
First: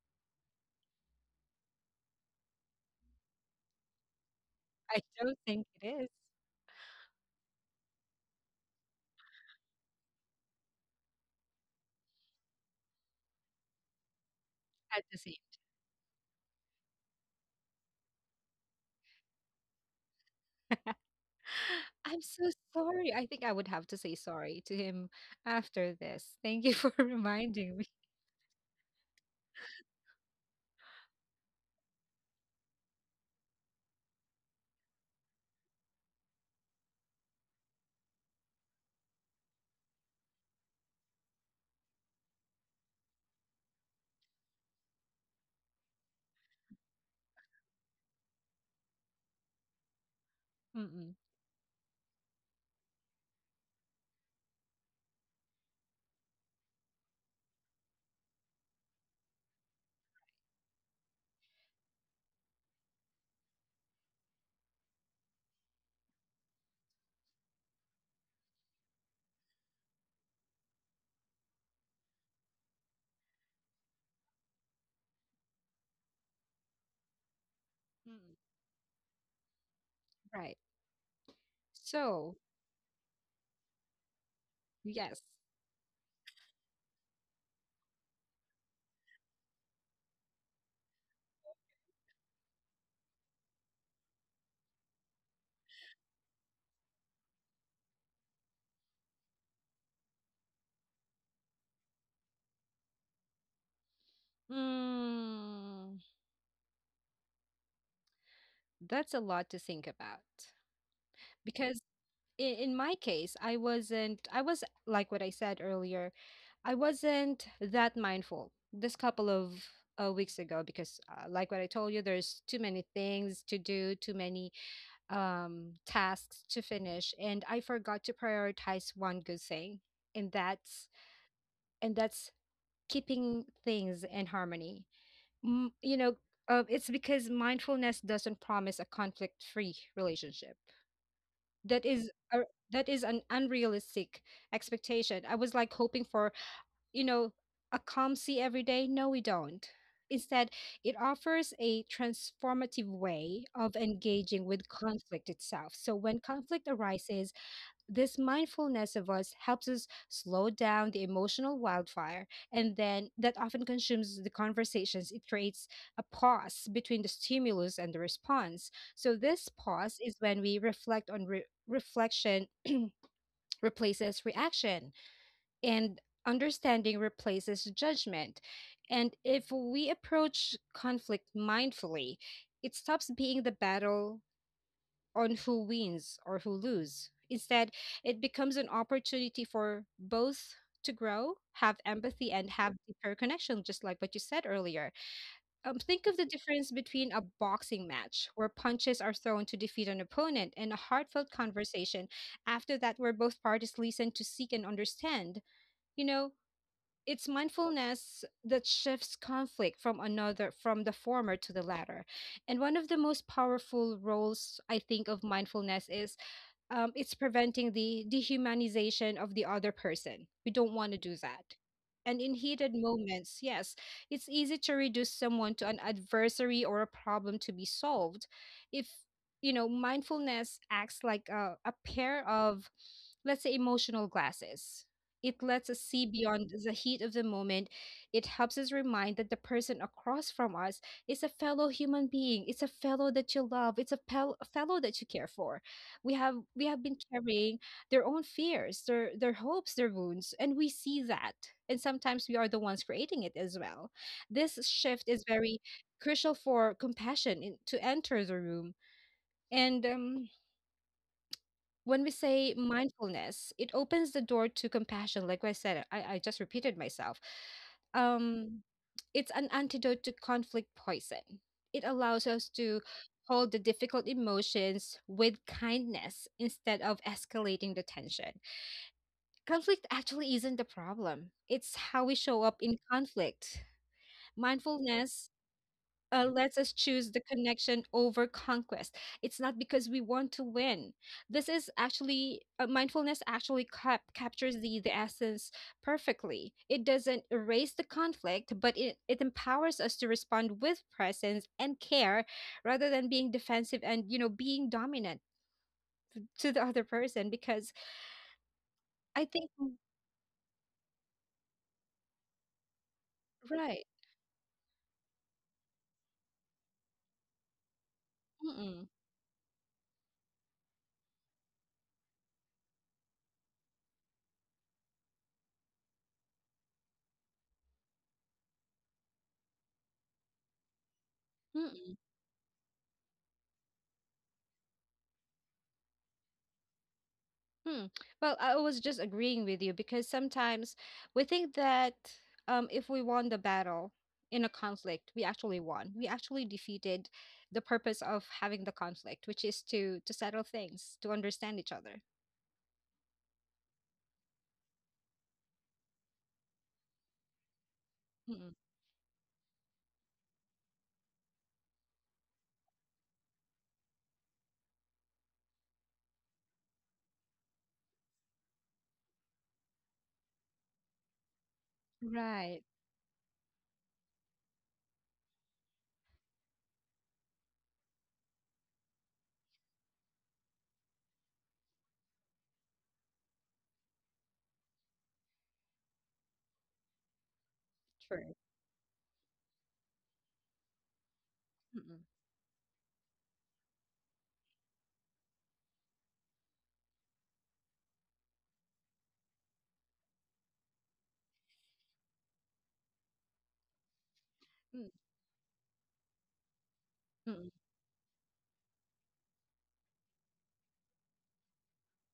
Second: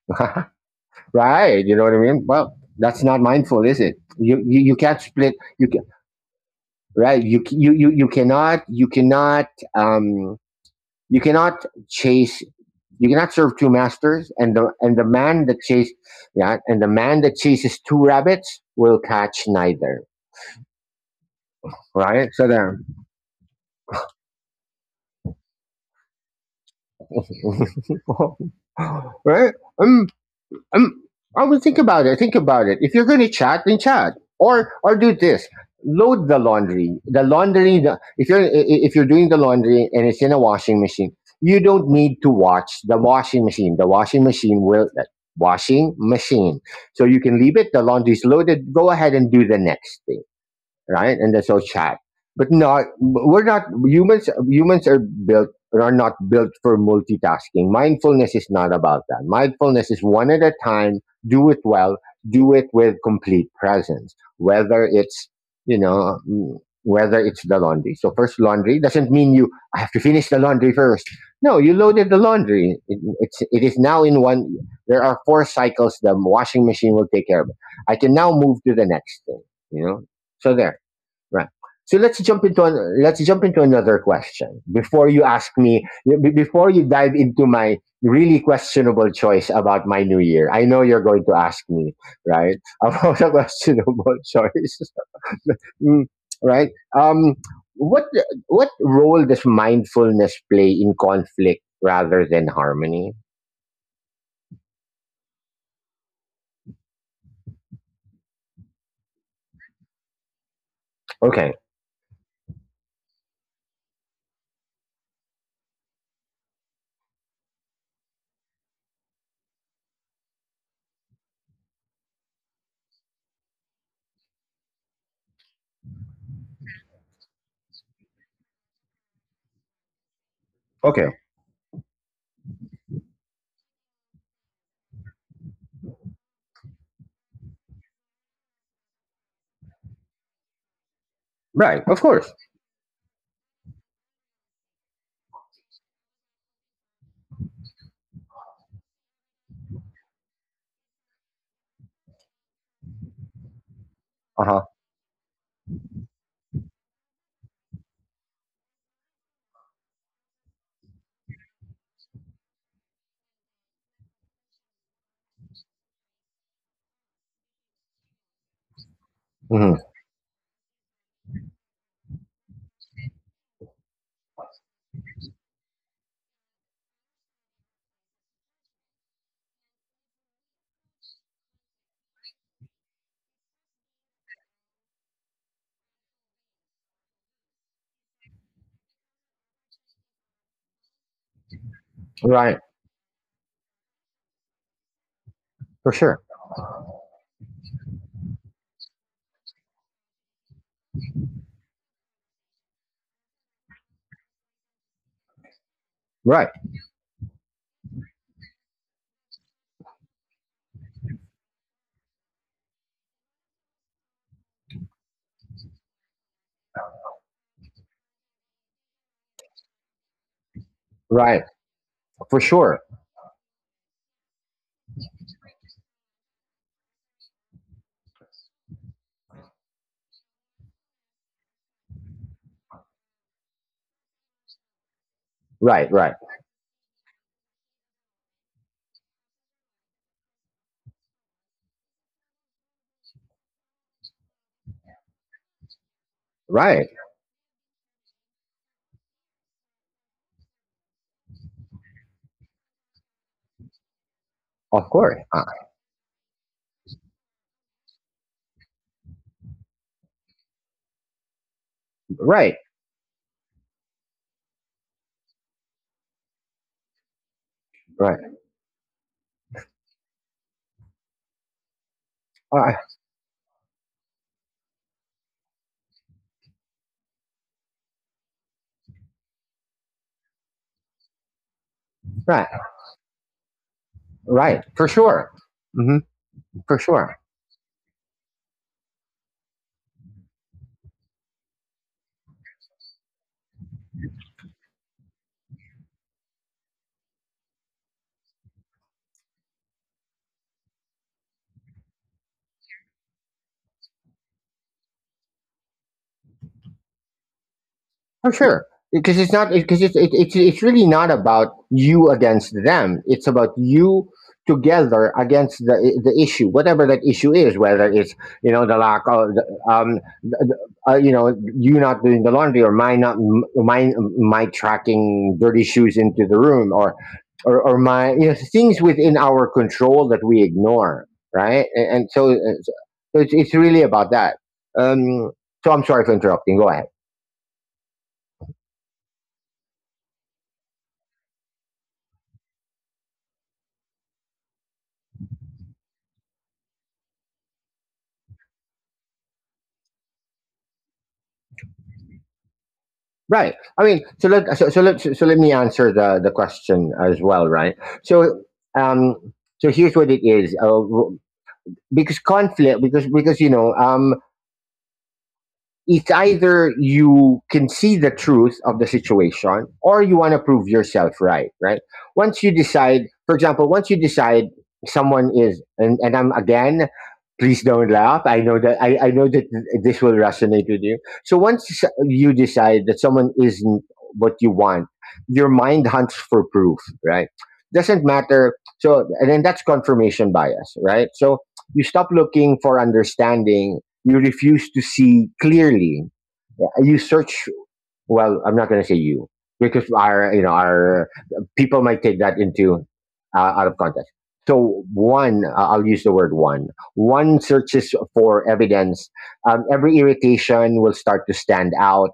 S1: <laughs> Right. You know what I mean? Well, that's not mindful, is it? You
S2: <laughs>
S1: can't
S2: I
S1: split,
S2: don't think it is
S1: right. You cannot, um you cannot chase you cannot serve two masters, and
S2: at
S1: the
S2: the same.
S1: man that chase yeah, and the man that chases two rabbits will catch neither.
S2: <laughs> I'm
S1: Right? So
S2: so
S1: there.
S2: sorry. I think I would have to say sorry to him after this. Thank you for <laughs> reminding me.
S1: <laughs> Right? I'm, I would think about it. Think about it. If you're going to chat, then chat, or do this. Load the laundry. The laundry. If you're doing the laundry and it's in a washing machine, you don't need to watch the washing machine. The washing machine will, washing machine. So you can leave it. The laundry's loaded. Go ahead and do the next thing,
S2: Mm-mm.
S1: right? And they're so social. But not, we're not humans. Humans are built are not built for multitasking. Mindfulness is not about that. Mindfulness is one at a time. Do it well. Do it with complete presence. Whether it's, you know, mm, whether it's the laundry. So first laundry doesn't mean you I have to finish the laundry first. No, you loaded the laundry. It is now in one. There are four cycles. The washing machine will take care of it. I can now
S2: Mm.
S1: move to the next thing. You know. So
S2: Right.
S1: there. Right. So
S2: So,
S1: let's jump into another question before
S2: yes.
S1: you ask me before you dive into my really questionable choice about my new year. I know you're going to ask me, right, <laughs> about a questionable choice, <laughs> Mm, right? Um, what what role does mindfulness play in conflict rather than harmony?
S2: Mm, that's a lot to think about.
S1: Okay,
S2: Because in my case, I wasn't, I was like what I said earlier, I wasn't that mindful this couple of weeks ago because, like what I told you, there's too many things to do, too many tasks to finish, and I forgot to prioritize one good thing, and that's
S1: okay,
S2: and that's keeping things in harmony. Mm, you know, it's because mindfulness doesn't promise a conflict-free relationship.
S1: right,
S2: That
S1: of
S2: is
S1: course,
S2: a, that is an unrealistic expectation. I was like hoping for, you know, a calm sea every day. No, we don't. Instead, it offers a transformative way of
S1: uh
S2: engaging
S1: huh,
S2: with conflict itself. So when conflict arises, this mindfulness of us helps us slow down the emotional wildfire, and then that often consumes the conversations. It creates a pause between the stimulus and the response. So, this
S1: hmm
S2: pause is when we reflect on reflection replaces reaction, and understanding replaces judgment. And if we approach conflict mindfully, it stops being the battle on who wins or who lose. Instead, it becomes an opportunity for both to grow, have empathy, and
S1: right,
S2: have deeper connection, just like what you said earlier.
S1: for
S2: Think of
S1: sure,
S2: the difference between a boxing match where punches are thrown to defeat an opponent and a heartfelt conversation after that where both parties listen to seek and understand. You know,
S1: right,
S2: it's mindfulness that shifts conflict from another from the former to the latter. And one of the most powerful roles I think of mindfulness is it's preventing the dehumanization of the other person. We don't want to do
S1: right,
S2: that. And in
S1: for
S2: heated
S1: sure,
S2: moments, yes, it's easy to reduce someone to an adversary or a problem to be solved. If, you know, mindfulness acts like a pair of let's say emotional glasses. It lets us
S1: right,
S2: see
S1: right,
S2: beyond the heat of the moment. It helps us remind that the person across from us is a fellow human being. It's a fellow that you love. It's a fellow that you care for. We have
S1: right.
S2: been carrying their own fears, their hopes, their wounds, and we see that. And sometimes we are the ones creating it as well. This
S1: Of
S2: shift
S1: course.
S2: is very crucial for compassion in, to enter the room. And when we say
S1: Right.
S2: mindfulness, it opens the door to compassion. Like I said, I just repeated myself.
S1: Right.
S2: Um, it's an antidote to conflict poison. It allows us
S1: Uh,
S2: to hold the difficult emotions with kindness instead of escalating the tension. Conflict actually isn't the problem, it's how we show
S1: right.
S2: up in conflict.
S1: Right. For
S2: Mindfulness
S1: sure. Hmm.
S2: lets us
S1: For
S2: choose
S1: sure.
S2: the connection over conquest. It's not because we want to win. This is actually mindfulness actually captures the essence perfectly. It doesn't erase the conflict, but it empowers us to respond with presence and care rather than being defensive and you know being dominant to the other person because
S1: For sure, because
S2: I
S1: it's
S2: think
S1: not because it's it's really not about you against them. It's about
S2: right.
S1: you together against the issue, whatever that issue is. Whether it's, you know, the
S2: Mm-mm.
S1: lack of the, you know, you not doing the laundry or my not m- my tracking dirty shoes into the room, or my, you know, things within our control that we ignore, right? And so, so it's really about that. Um, so I'm sorry for interrupting. Go ahead.
S2: Hmm. Well, I was just agreeing with you because sometimes we think that if we won the battle in a conflict, we actually won. We actually defeated the purpose of having the conflict, which is to settle things, to understand each other.
S1: Right. I mean, so let me answer the question as well, right? So,
S2: Mm-mm.
S1: um, so here's what it is. Because conflict because you know, um, it's either you can see the truth of the situation or you want to prove yourself right. Right,
S2: Right.
S1: once you decide someone is, and I'm again, please don't laugh, I know that, I know that this will resonate with you. So once you decide that someone isn't what you want, your mind hunts for proof, right? Doesn't
S2: True.
S1: matter. So and then that's confirmation bias, right? So you
S2: Mm-mm.
S1: stop looking for understanding. You refuse to see clearly. Yeah. You search, well, I'm not going to say you because our, you know, our people might take that into, out of context. So
S2: Mm.
S1: one, I'll use the word one. One
S2: Mm-mm.
S1: searches for evidence. Every irritation will start to stand out.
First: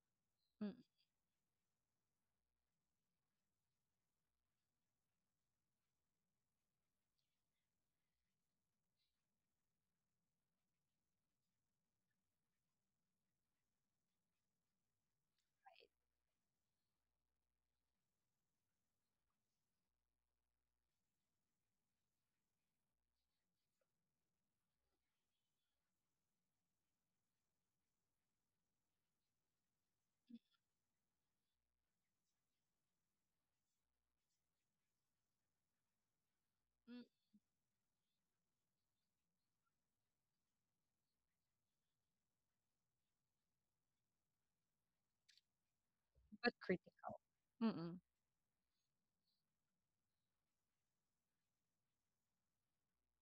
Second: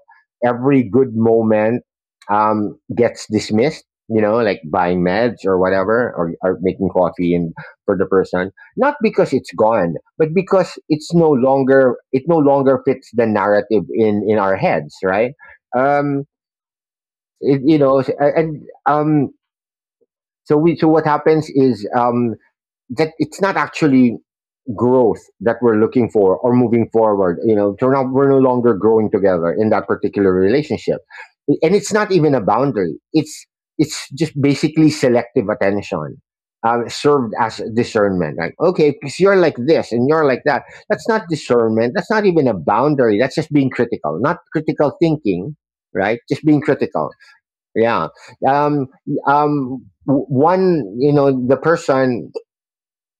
S2: Mm-mm.
S1: Every good moment, gets dismissed. You know, like buying meds or whatever, or making coffee and for the person, not because it's gone, but because it's no longer, it no longer fits the narrative in our heads, right? Um, it, you know, and, um, so we so what happens is, um, that it's not actually growth that we're looking for or moving forward. You know, turn out we're no longer growing together in that particular relationship, and it's not even a boundary. It's just basically selective attention,
S2: Mm.
S1: served as discernment, like, okay, because you're like this and you're like that. That's not discernment, that's not even a boundary, that's just being critical, not critical thinking, right? Just
S2: But
S1: being critical.
S2: critical. Mm-mm.
S1: Yeah. Um, one, you know, the person,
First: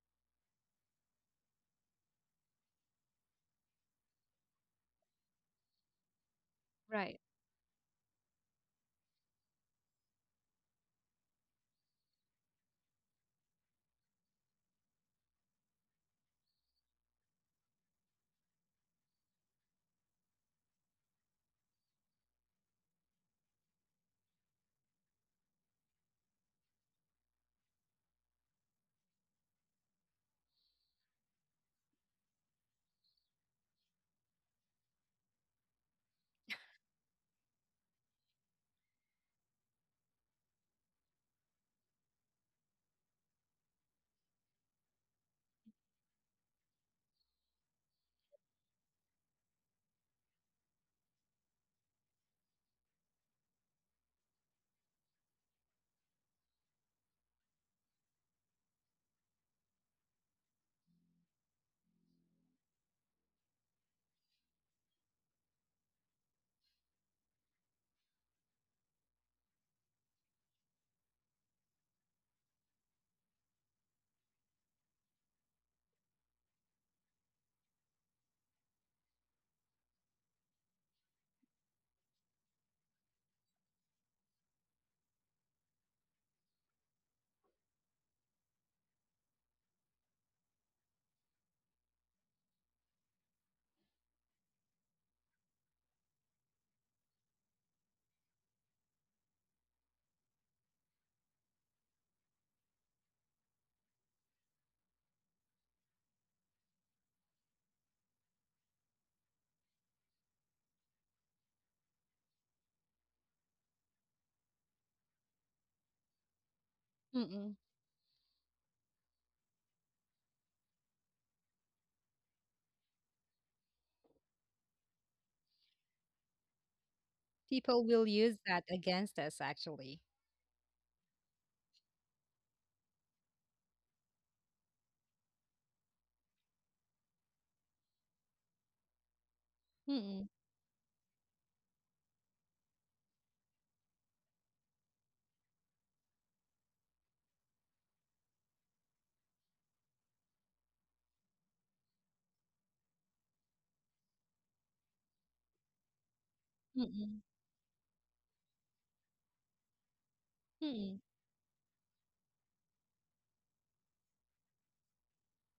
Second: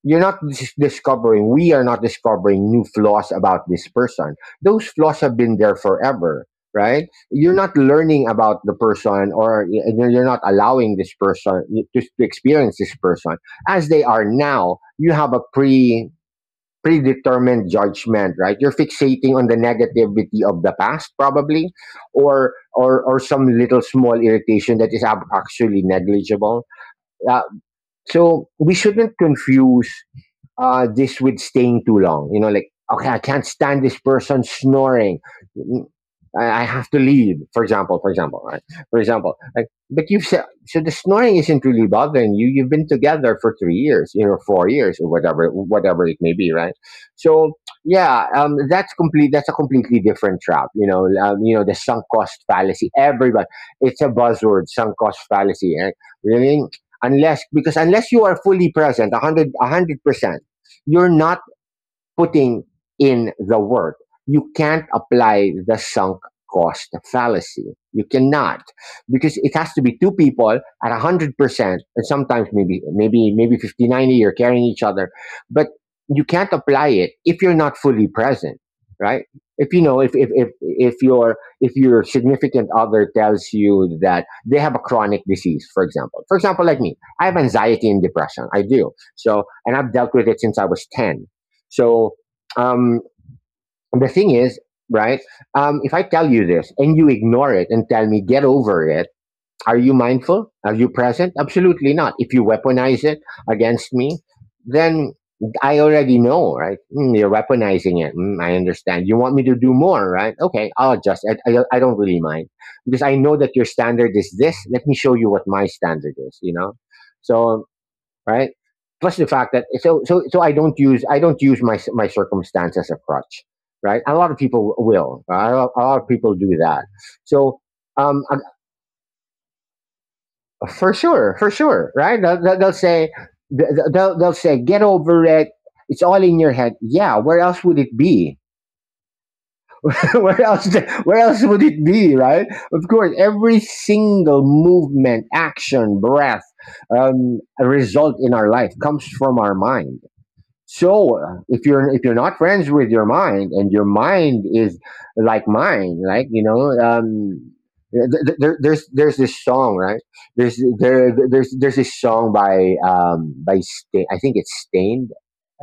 S1: you're not dis- discovering, we are not discovering new flaws about this person. Those flaws have been there forever, right?
S2: Right.
S1: You're not learning about the person, or you're not allowing this person to experience this person as they are now. You have a predetermined judgment, right? You're fixating on the negativity of the past, probably, or some little small irritation that is actually negligible. Uh, so we shouldn't confuse, this with staying too long. You know, like, okay, I can't stand this person snoring. Mm, I have to leave, for example, right? For example, like, but you've said, so the snoring isn't really bothering you. You've been together for 3 years, you know, 4 years or whatever, whatever it may be, right? So, yeah, that's complete, that's a completely different trap, you know, the sunk cost fallacy. Everybody, it's a buzzword, sunk cost fallacy, right? Really? Unless, because unless you are fully present, 100, a 100%, you're not putting in the work. You can't apply the sunk cost fallacy. You cannot, because it has to be two people at 100%, and sometimes maybe 50 90. You're carrying each other, but you can't apply it if you're not fully present, right? If you know, if your, if your significant other tells you that they have a chronic disease, for example, like me, I have anxiety and depression. I do so, and I've dealt with it since I was 10. So, um, the thing is, right? If I tell you this and you ignore it and tell me get over it, are you mindful? Are you present? Absolutely not. If you weaponize it against me, then I already know, right? Mm, you're weaponizing it. Mm, I understand. You want me to do more, right? Okay, I'll adjust. I don't really mind because I know that your standard is this. Let me show you what my standard is, you know?
S2: Mm-mm.
S1: So right? Plus the fact that, so I don't use, I don't use my my circumstance as a crutch, right? A lot of people will. Right? A lot of people do that. So,
S2: People will
S1: um, uh,
S2: use that against us, actually.
S1: for sure, right? They'll say, they'll say get over it. It's all in your head. Yeah, where else would it be? <laughs>
S2: Mm-mm.
S1: Where else? Where else would it be? Right? Of course, every single movement, action, breath, result in our life comes from our mind. So, if you're, if you're not friends with your mind and your mind is like mine, like, you know, um,
S2: Mm-mm.
S1: there, there's this song, right? there's
S2: Mm-mm.
S1: there there's there's this song by, um, by Stain. I think it's Stained.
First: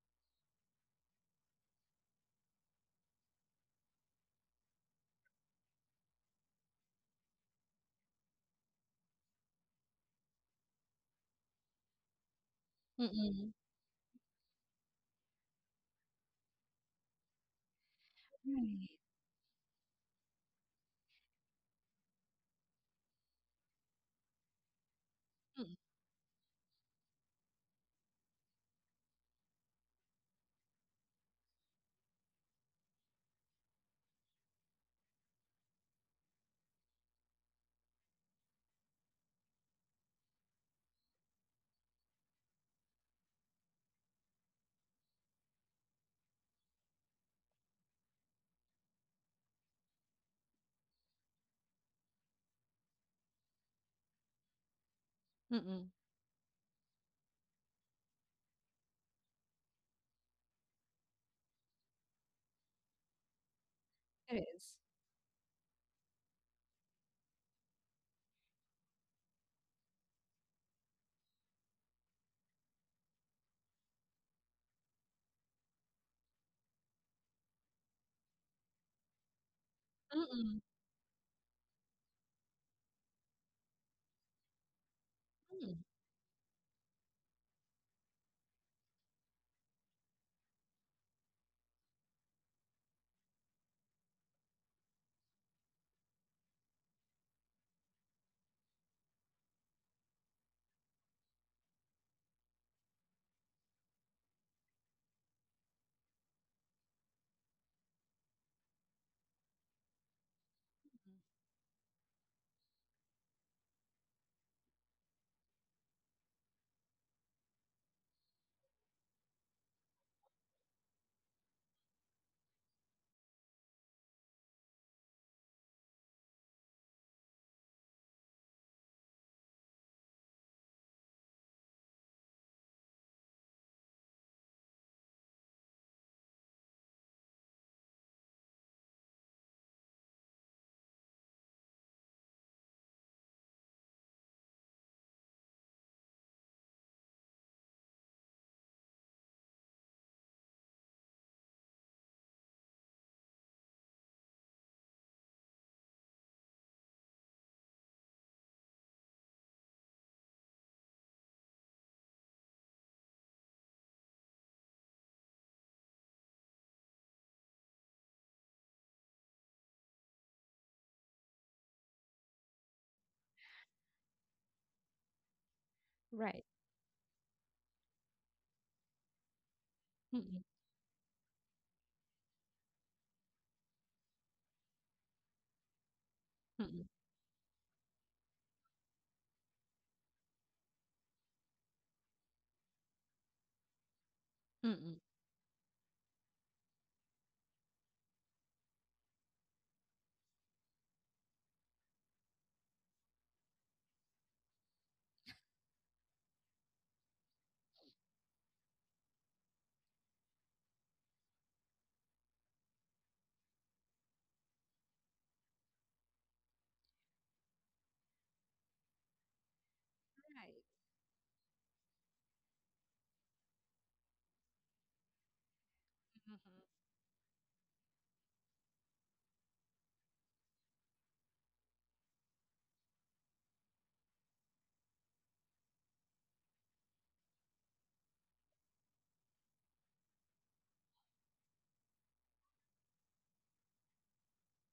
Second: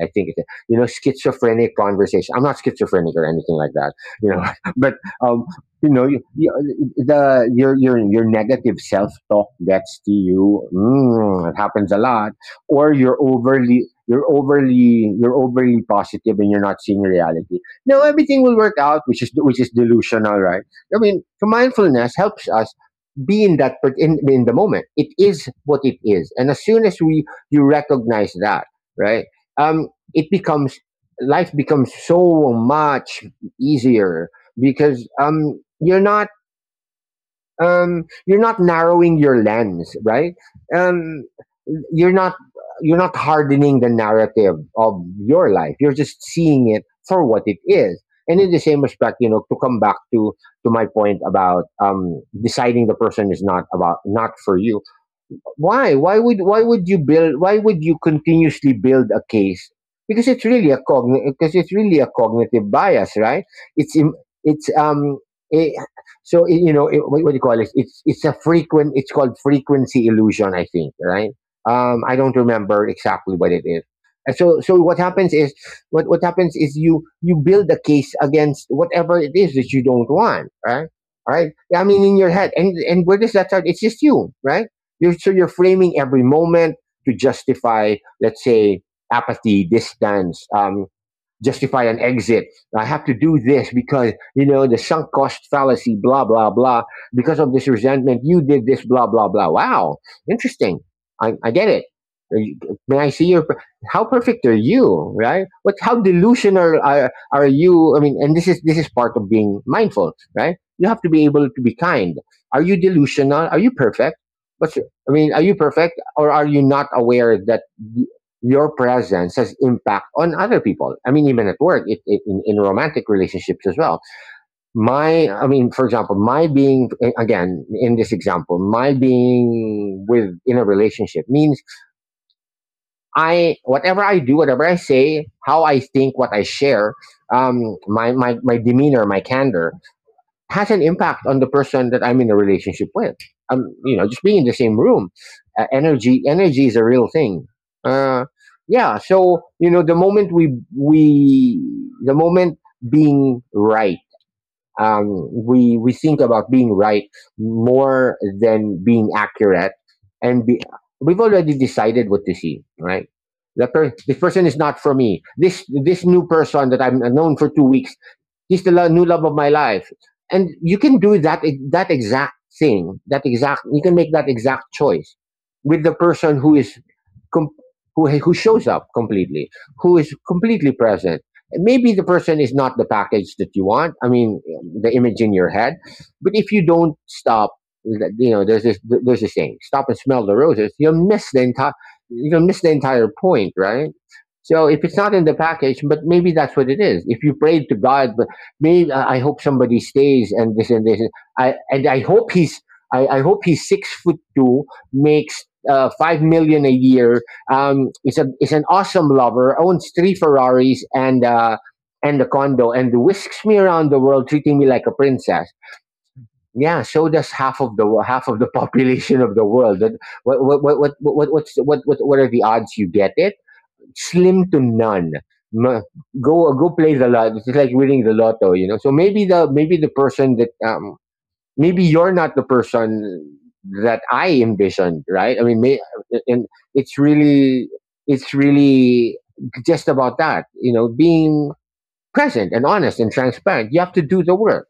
S1: I think it's, you know, schizophrenic conversation. I'm not schizophrenic or anything like that, you know, <laughs> but um, you know, the your your negative self talk gets to you. Mm, it happens a lot. Or you're
S2: Mm-mm.
S1: overly, you're overly positive and you're not seeing reality. Now everything will work
S2: Right.
S1: out, which is delusional, right? I mean, so mindfulness helps us be in that in the moment. It is
S2: Mm-mm.
S1: what it is, and as soon as we you recognize that, right? It becomes, life becomes so much easier because, um, you're not, you're not narrowing your lens, right? Um, you're not, you're not hardening the narrative of your life. You're just seeing it for what it is. And in the same respect, you know, to come back to my point about, deciding the person is not for you,
S2: Mm-mm.
S1: why would, why would you build, why would you continuously build a case? Because it's really a cogn because it's really a cognitive bias, right? it's im-
S2: It
S1: it's
S2: is.
S1: Um, eh, so, eh, you know, eh, what do you call it, it's a frequent it's called frequency illusion, I think, right? Um, I don't remember exactly what it is. And so, what happens is you you build a case against whatever it is that you don't want,
S2: Mm,
S1: right? Right, I mean, in your head, and where does that start? It's just you, right? So you're
S2: mm,
S1: framing every moment to justify, let's say, apathy, distance, justify an exit. I have to do this because, you know, the sunk cost fallacy, blah, blah, blah. Because of this resentment, you did this, blah, blah, blah. Wow, interesting. I get it. May I see your, how perfect are you, right? What, how delusional are you? I mean, and this is part of being mindful, right? You have to be able to be kind. Are you delusional? Are you perfect? What's, I mean, are you perfect or are you not aware that your presence has impact on other people. I mean, even at work, in romantic relationships as well. My, I mean, for example, my being, again, in this example, my being with, in a relationship means I, whatever I do, whatever I say, how I think, what I share, my demeanor, my candor, has an impact on the person that I'm in a relationship with. You know, just being in the same room, energy is a real thing. Uh, yeah. So you know, the moment being right, we think about being right more than being accurate, and be, we've already decided what to see, right? That this person is not for me. This new person that I've known for 2 weeks, he's the new love of my life. And you can do that, that exact thing, that exact you can make that exact choice with the person
S2: right.
S1: who is com- who shows up completely, who is
S2: Mm,
S1: completely present. Maybe the person is not the package that you want. I mean, the image in your head. But if you
S2: mm,
S1: don't stop, there's this saying: stop and smell the roses. You'll miss the entire point, right? So if it's
S2: mm.
S1: not in the package, but maybe that's what it is. If you prayed to God but man, I hope somebody stays and this and this. I and I hope I hope he's 6 foot two, makes 5 million a year. Is a is an awesome lover, owns three Ferraris and a condo, and whisks me around the world, treating me like a princess. Yeah, so does half of the <laughs> population of the world.
S2: Right.
S1: What what's, what are the odds you get it? Slim to none. M- Go
S2: Mm-hmm.
S1: play the lot. It's like winning the lotto, you know. So maybe the person that maybe you're not the person that I envisioned, right? I mean, may, and it's really it's really just about that, you know, being present and honest and transparent. You have to do the work.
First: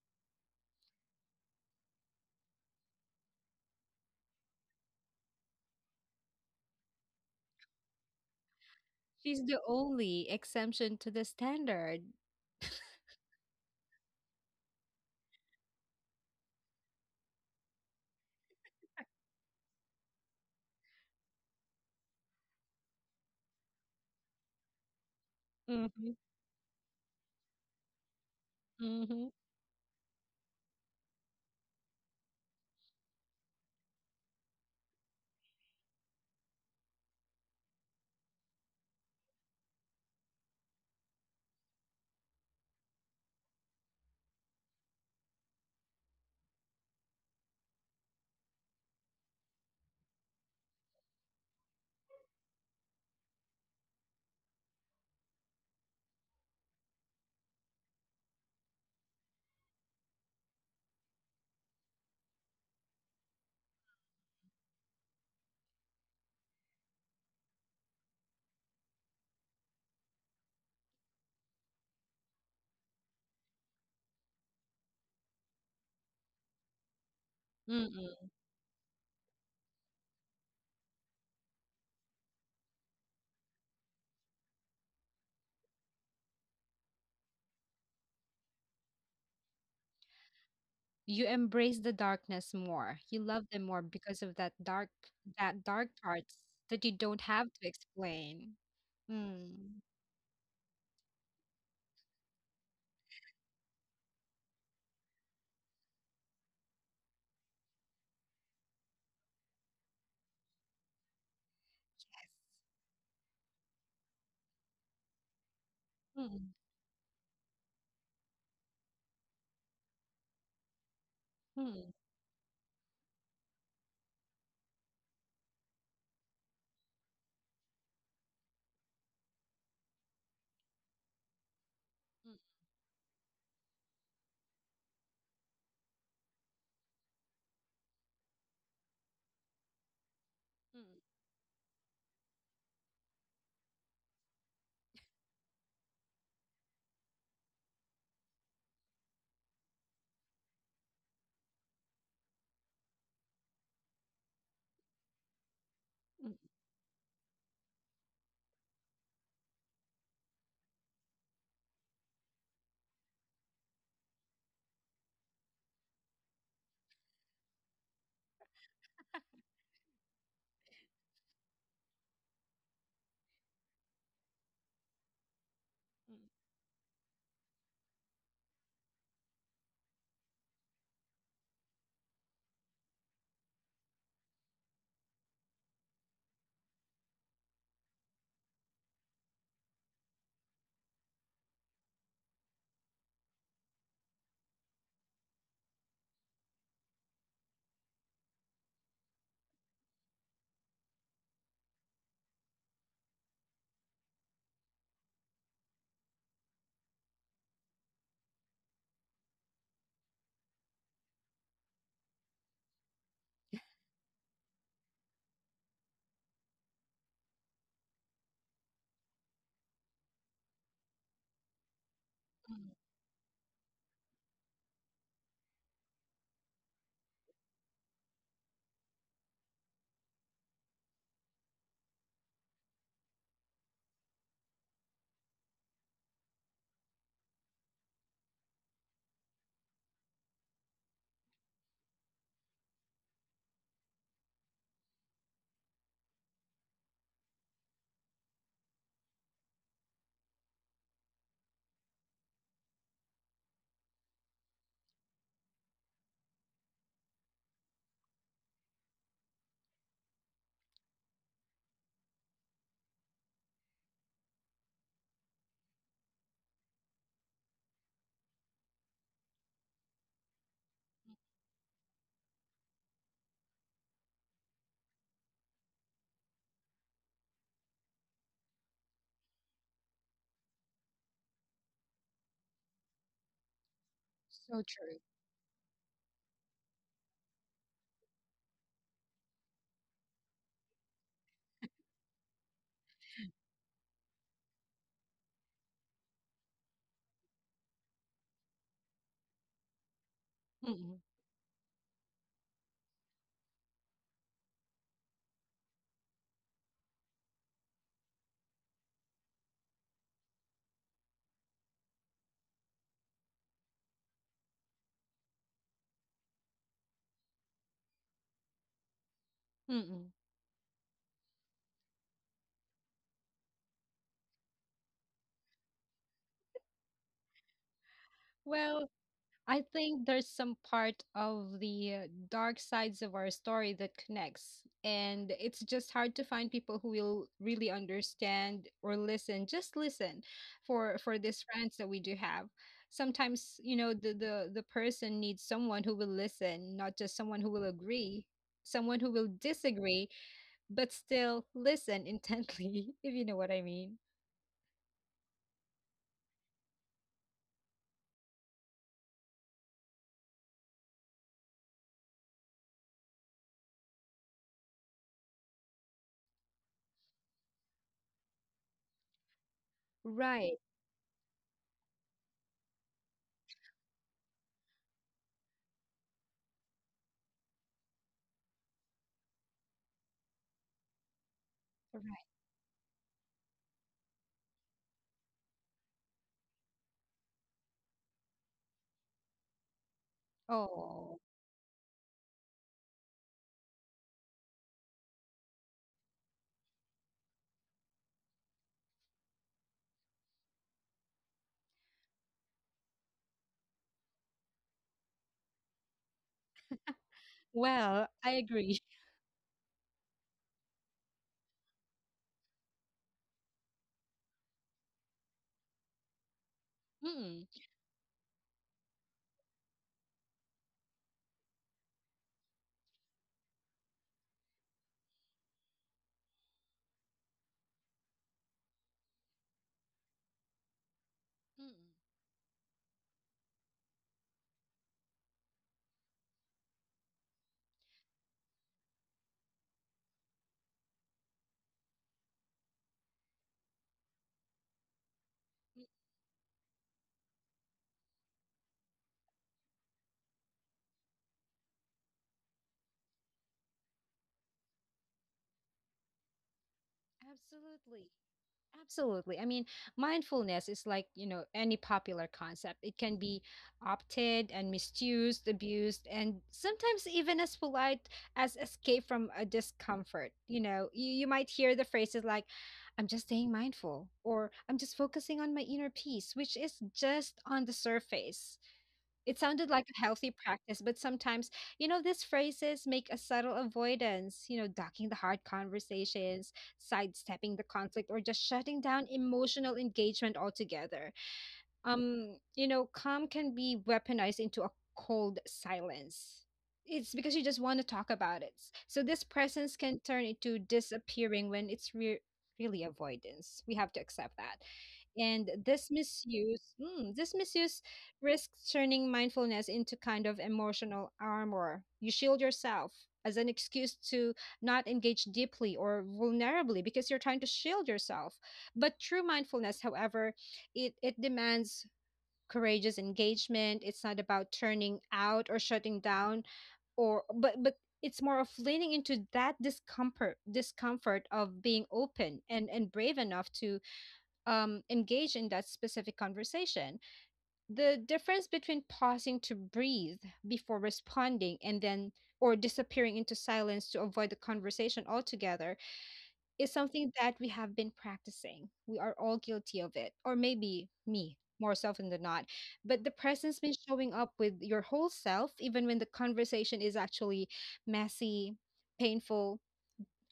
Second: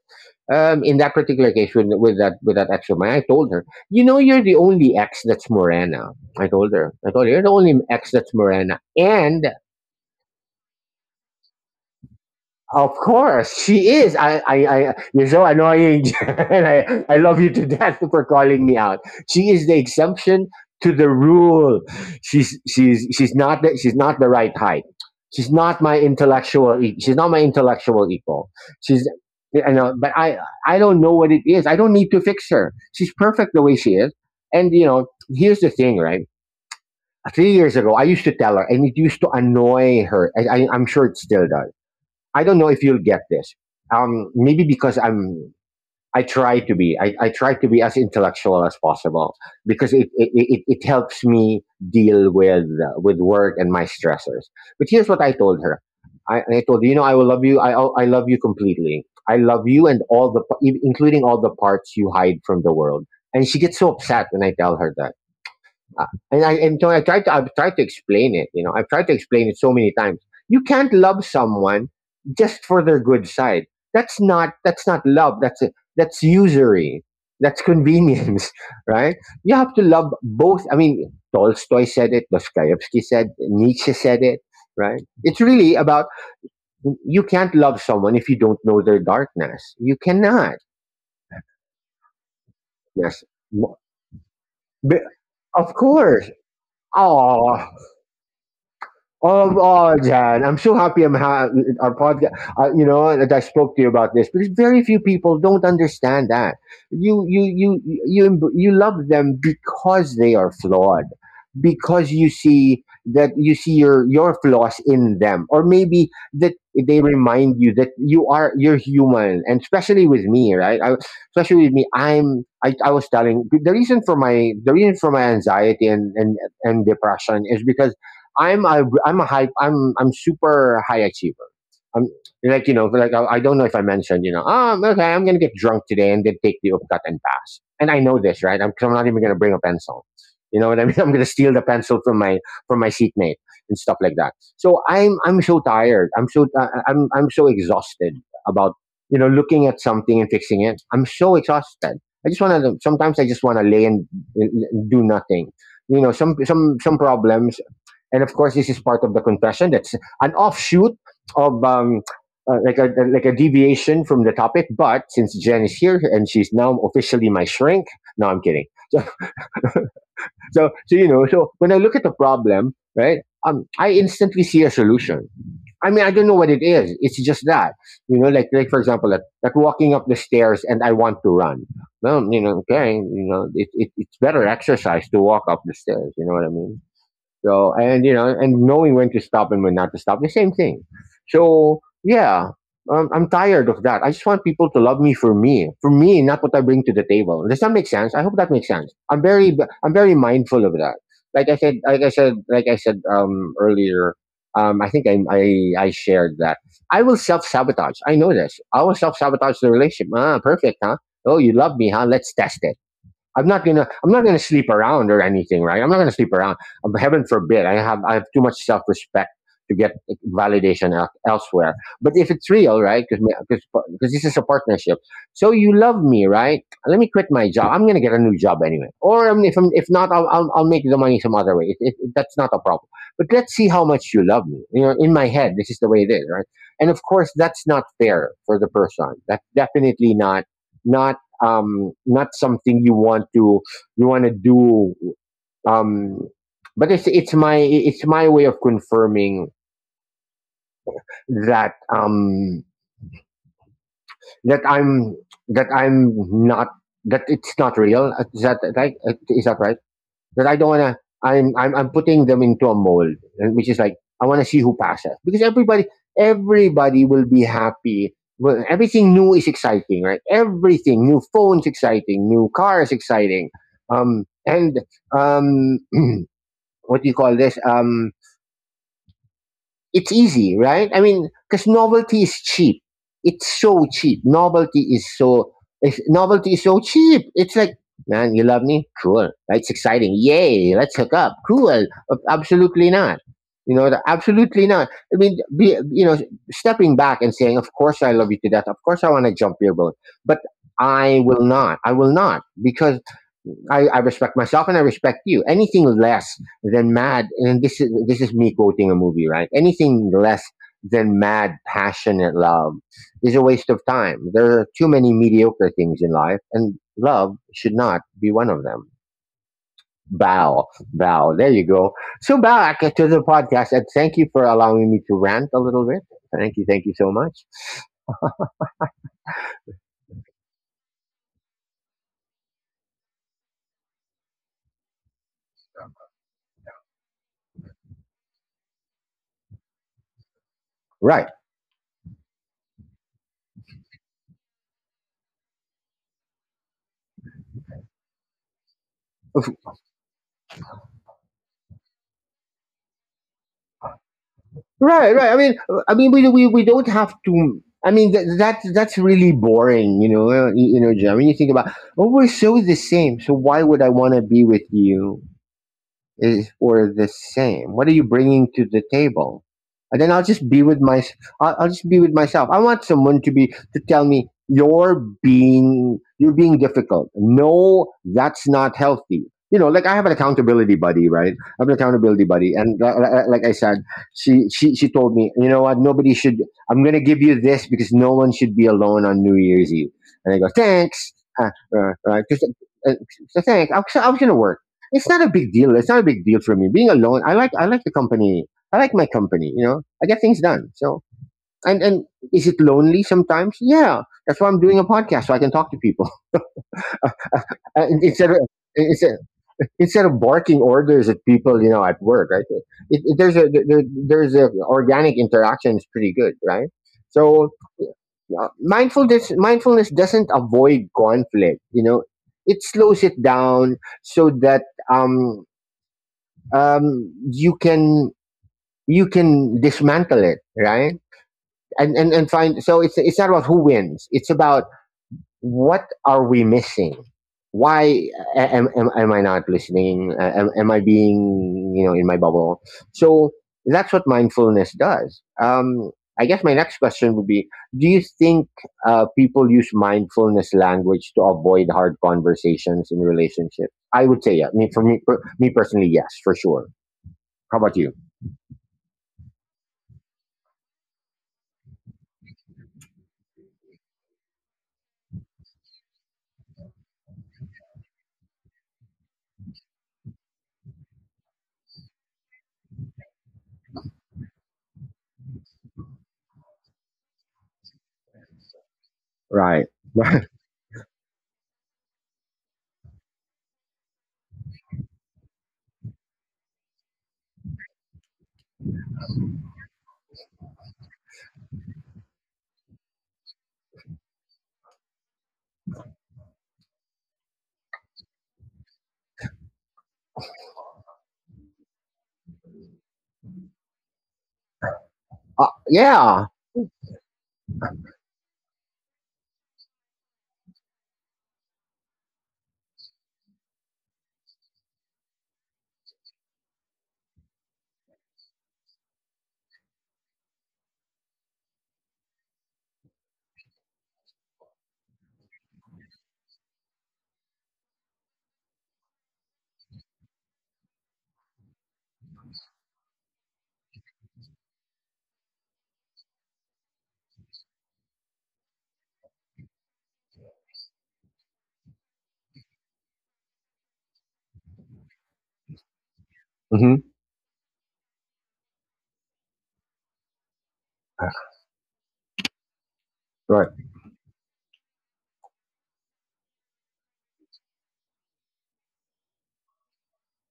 S1: In that particular case, with that ex of mine, I told her, you know, you're the only ex that's Morena. I told her, you're the only ex that's Morena,
S2: She's
S1: and
S2: the only exemption to the standard.
S1: of course, she is. I you're so annoying, <laughs> and I love you to death for calling me out. She is the exception to the rule. She's not she's not the right height. She's not my
S2: Mm-hmm.
S1: intellectual. E- She's not my intellectual equal. She's,
S2: Mm-hmm.
S1: I know, but I don't know what it is. I don't need to fix her. She's perfect the way she is. And you know, here's the thing, right? 3 years ago, I used to tell her, and it used to annoy her. I'm sure it still does. I don't know if you'll get this. Maybe because I'm, I try to be, I try to be as intellectual as possible because it helps me deal with work and my stressors. But here's what I told her. I told her, you know, I will love you. I love you completely. I love you and including all the parts you hide from the world. And she gets so upset when I tell her that. Uh, and so I tried to I've tried to explain it. You know, I've tried to explain it so many times. You can't love someone just for their good side. That's not love. That's usury. That's
S2: Mm-mm.
S1: convenience, <laughs> right? You have to love both. I mean, Tolstoy said it. Dostoevsky said. Nietzsche said it. Right? It's really about you can't love someone if you don't know their darkness. You cannot.
S2: You embrace the darkness more. You
S1: Yes.
S2: love them more because of that
S1: Of
S2: dark
S1: course.
S2: parts that you don't have
S1: Oh.
S2: to explain.
S1: Oh,
S2: Mm.
S1: oh, Jan, I'm so happy our podcast. You know that I spoke to you about this because very few people don't understand that you you you emb- you love them because they are flawed, because you see your flaws in them, or maybe that
S2: Mm.
S1: they remind you that you're human, and especially with me, right? I, especially with me,
S2: Mm.
S1: I was telling the reason for my anxiety and and depression is because. I'm super high achiever. I'm like you know like I don't know if I mentioned you know okay I'm gonna get drunk today and then take the upcut and pass. And I know this right. I'm, 'cause I'm not even gonna bring a pencil. You know what I mean? <laughs> I'm
S2: Mm-hmm.
S1: gonna steal the pencil from my seatmate and stuff like that. So I'm so tired. I'm so I'm so exhausted about you know looking at something and fixing it. I'm so exhausted. I just want to Sometimes I just want to lay and do nothing. You know
S2: Mm.
S1: some problems and of course, this is part of the confession. That's an offshoot of like a deviation from the topic. But since Jen is here and she's now officially my shrink, no, I'm kidding. <laughs> So you know, so when I look at the problem, right? I instantly see a solution. I mean, I don't know what it is. It's just that, you know, like for example, like walking up the stairs and I want to run. Well, you know, okay, you know, it's better exercise to walk up the stairs. You know what I mean? So and you know and knowing when to stop and when not to stop, the same thing. So yeah, I'm tired of that. I just want people to love me for me, for me, not what I bring to the table. Does that make sense? I hope that makes sense. I'm very mindful of that. Like I said earlier. I think I shared that. I will self sabotage. I know this. I will self sabotage the relationship. Ah, perfect, huh? Oh, you love me, huh? Let's test it. I'm not gonna sleep around or anything, right? I'm not gonna sleep around. Heaven forbid. I have too much self respect to get validation el- elsewhere. But if it's
S2: Mm.
S1: real, right? Because this is a partnership. So you love me, right? Let me quit my job. I'm gonna get a new job anyway. Or if I'm, if not, I'll make the money some other way. That's not a problem. But let's see how much you love me. You know, in my head, this is the way it is, right? And of course, that's not fair for the person. That's definitely not not not something you want to do. Um, but it's my way of confirming that that I'm I'm not that it's not real. Is that right? Is that right? That I don't wanna. I'm putting them into a mold, and which is like I want to see who passes because everybody will be happy. Well, everything new is exciting, right? Everything new phones exciting, new cars exciting, and um, <clears throat> what do you call this? It's easy, right? I mean, because novelty is cheap. It's so cheap.
S2: So true.
S1: Novelty is so cheap. It's like, man, you love me? Cool. Right? It's exciting. Yay! Let's hook up. Cool. Ab- Absolutely not. You know, the- absolutely not. I mean, be, you know, stepping back and saying, of course I love you to death. Of course I want to jump your boat, but
S2: Mm-mm.
S1: I will not. I will not because I respect myself and I respect you. Anything less than mad, and this is me quoting a movie, right? Anything less than mad, passionate love is a waste of time. There are too many mediocre things in life, and love should not be one of them.
S2: Mm-mm.
S1: Bow, bow. There you go. So back to the podcast, and thank you for allowing me to rant a little bit. Thank you so much.
S2: Well, I think there's some part of the dark sides of our story that connects, and it's just hard to find people who will really understand or listen, just listen for
S1: Right.
S2: these friends that we do have. Sometimes, you know, the person needs someone who will listen, not just someone who will agree, someone who will disagree, but still listen intently, <laughs> if you know what I mean.
S1: Right, right. I mean, we don't have to. I mean, that's really boring, you know. You, know, John. When you think about, oh, we're so the same. So why would I want to be with you? Is or the same. What are you bringing to the table? And then
S2: Right,
S1: I'll, just be with myself. I want someone to be to tell me you're being difficult. No, that's not healthy. You know, like I have an accountability buddy, right? I have an accountability
S2: right.
S1: buddy, and like I said, she told me, you know what? Nobody should. I'm gonna give you this because no one should be alone on New Year's Eve. And I go, thanks.
S2: Oh,
S1: Uh, right, 'cause, uh, so thanks. I was gonna work it's not a big deal. It's not a big deal for me. Being alone, I like the company. I like my company. You know, I get things done. So and is it lonely sometimes? Yeah, that's why I'm doing a podcast so I can talk to people <laughs> And
S2: well, I
S1: instead of.
S2: agree. <laughs>
S1: Instead, instead of barking orders at people, you know, at work, right? There's there's a organic interaction is pretty good, right?
S2: Mm,
S1: So mindfulness doesn't avoid conflict, you know, it slows it down so that um um, you can you can dismantle it, right?
S2: mm.
S1: And find. So it's not about who wins. It's about what are we missing? Why am I not listening? Am I being, you know, in my bubble? So that's what mindfulness does. I guess my next question would be: do you think people use mindfulness language to avoid hard conversations in relationships? I would say yeah. I mean, for me personally, yes, for sure. How about you?
S2: Absolutely. Absolutely. I mean, mindfulness is like, you know, any popular concept. It can be opted and misused, abused, and sometimes even as polite as escape from a discomfort. You know, you might hear the phrases like, I'm just staying mindful, or I'm just focusing on my inner peace, which is just on the surface. It sounded
S1: Right.
S2: like a healthy
S1: Right.
S2: practice, but sometimes, you know, these phrases make a subtle avoidance, you know, ducking the hard conversations, sidestepping the conflict, or just shutting down emotional engagement altogether. You know, calm can be weaponized into a cold silence. It's because you just want to talk about it. So this presence can turn into disappearing when really avoidance. We have to accept that.
S1: <laughs>
S2: And this
S1: Yeah.
S2: misuse, this misuse risks turning mindfulness into kind of emotional armor. You shield yourself as an excuse to not engage deeply or vulnerably because you're trying to shield yourself. But true mindfulness, however, it demands courageous engagement. It's not about turning out or shutting down or but it's more of leaning into that discomfort of being open and brave enough to engage in that specific conversation. The difference between pausing to breathe before responding and then or disappearing into silence to avoid the conversation altogether is
S1: Hmm.
S2: something that we have been practicing. We are all guilty of it, or maybe me more often than not. But the
S1: Right.
S2: presence means showing up with your whole self, even when the conversation is actually messy, painful.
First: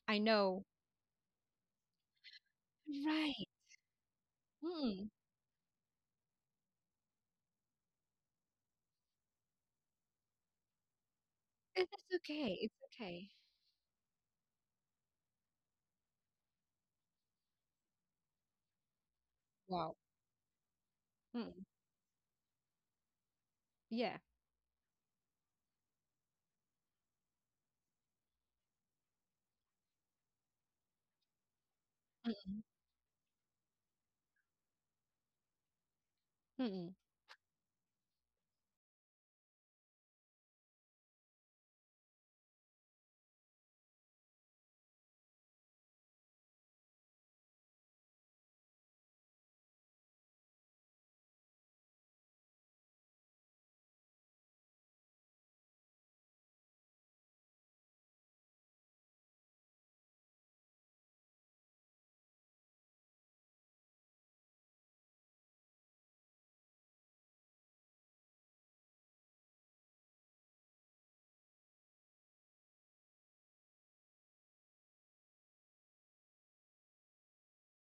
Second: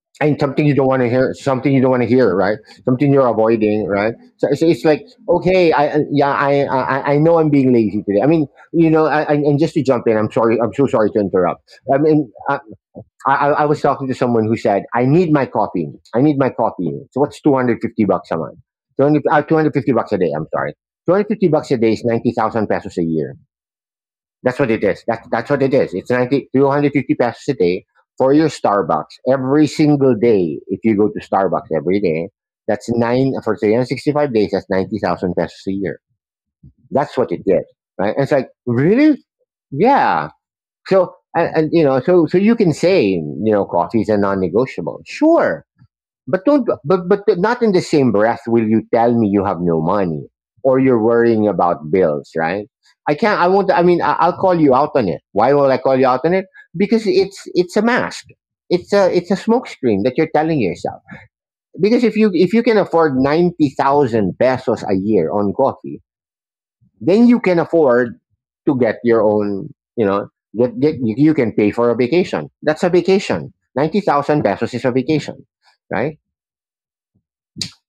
S2: I
S1: And
S2: know.
S1: something you don't want to hear, something you don't want to hear, right? Something you're
S2: Right.
S1: avoiding, right? So, so it's like,
S2: Mm.
S1: okay, yeah, I know I'm being lazy today. I mean, you know, and just to jump in, I'm sorry, I'm so sorry to interrupt.
S2: And
S1: I
S2: that's
S1: mean,
S2: okay. It's okay.
S1: I was talking to someone who said, I need my coffee. I need my coffee. So what's 250 bucks a month? 200, 250
S2: Wow.
S1: bucks a day. I'm sorry. 250
S2: Mm.
S1: bucks a day is 90,000 pesos a year.
S2: Yeah.
S1: That's what it is. That's what it is. It's 90, 250 pesos a day for your Starbucks every single day. If you go to Starbucks every day,
S2: Mm,
S1: that's nine for 365 days. That's 90,000 pesos a year.
S2: mm,
S1: That's what it is, right? And it's like really, yeah. So and you know, so so you can say, you know, coffee is a non-negotiable. Sure, but but not in the same breath will you tell me you have no money or you're worrying about bills, right? I won't, I mean, I, I'll call you out on it. Why will I call you out on it? Because it's a mask. It's a smoke screen that you're telling yourself. Because if you can afford 90,000 pesos a year on coffee, then you can afford to get your own, you know, you you can pay for a vacation. That's a vacation. 90,000 pesos is a vacation, right?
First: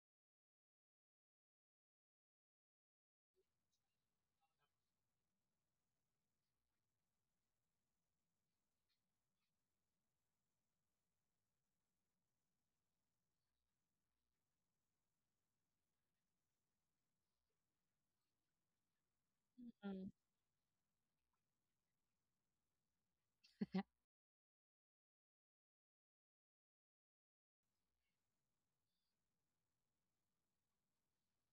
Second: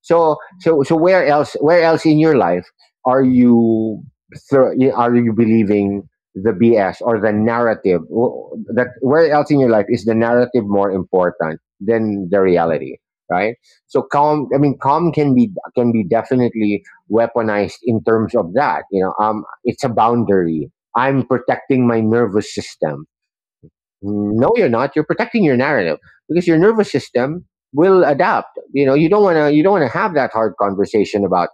S1: So so so where else in your life are you are you believing the BS or the narrative? Wh- That where else in your life is the narrative more important than the reality? Right. So calm. I mean, calm can be definitely weaponized in terms of that. You know, it's a
S2: mm.
S1: boundary. I'm protecting my nervous system.
S2: Ay,
S1: No, you're not. You're protecting your narrative because your nervous system will adapt. You know, you don't want to. You don't want to have that hard conversation about.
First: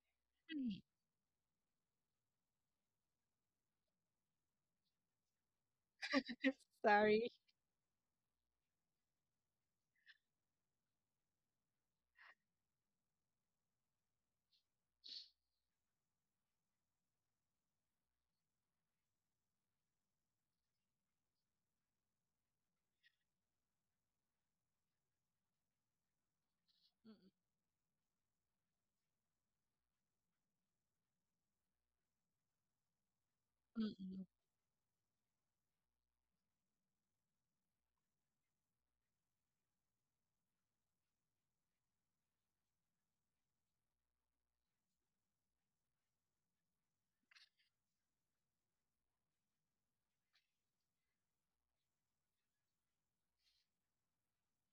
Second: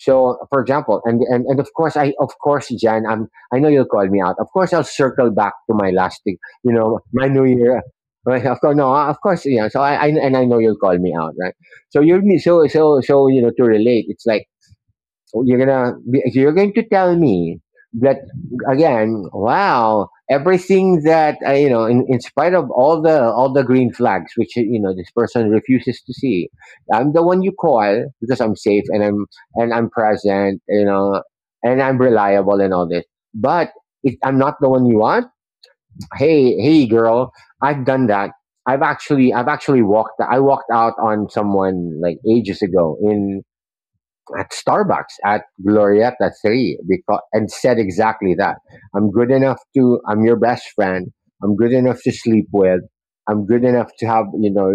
S1: So, for example,
S2: <laughs>
S1: and of course, Jan, I'm. I know you'll call me out. Of course, I'll circle back to my last thing. You know, my
S2: Sorry.
S1: New Year. <laughs> Right, of course, no, of course, yeah. So I and I know you'll call me out, right? So you're me. So so so you know, to relate. It's like, oh, you're going to tell me that again. Wow, everything that you know, in spite of all the green flags, which you know this person refuses to see, I'm the one you call because I'm safe and I'm present, you know, and I'm reliable and all this. But
S2: Mm,
S1: if
S2: mm.
S1: I'm not the one you want, hey, hey, girl, I've done that. I've actually walked I walked out on someone like ages ago in at Starbucks at Glorieta Three because and said exactly that. I'm your best friend. I'm good enough to sleep with. I'm good enough to have, you know,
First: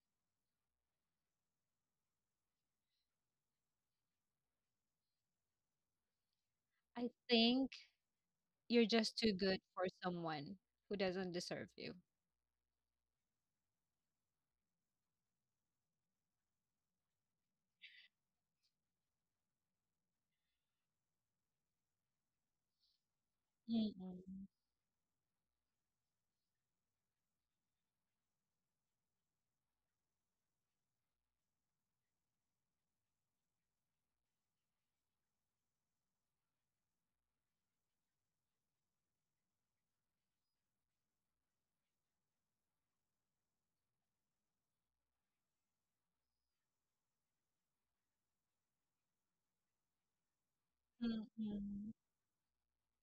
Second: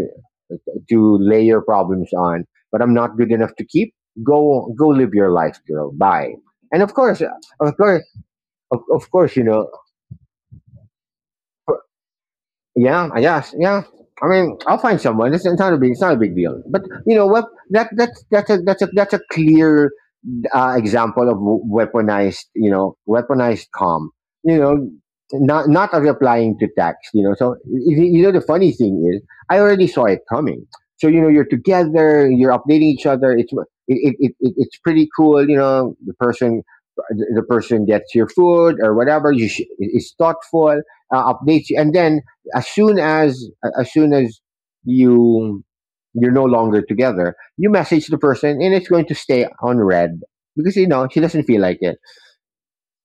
S1: to lay your problems on, but I'm not good enough to keep. Go go live your life, girl. Bye. And of
S2: I
S1: course,
S2: think
S1: of course,
S2: you're
S1: of
S2: just too
S1: course, you
S2: good
S1: know,
S2: for someone who doesn't deserve you.
S1: yeah, I guess, yeah. I mean, I'll find someone. It's not a big deal. But you know what? That's a clear example of weaponized, you know, weaponized calm.
S2: Mm-mm.
S1: You know, not not replying to text. You know, so you know the funny thing is, I already saw it coming. So you know, you're together, you're updating each other. It's it, it, it it- it's pretty cool. You know, the person gets your food or whatever. Is thoughtful, updates you, and then as soon as as soon as you you're no longer together, you message the person and it's going to stay on red because you know she doesn't feel like
S2: Mm-mm.
S1: it.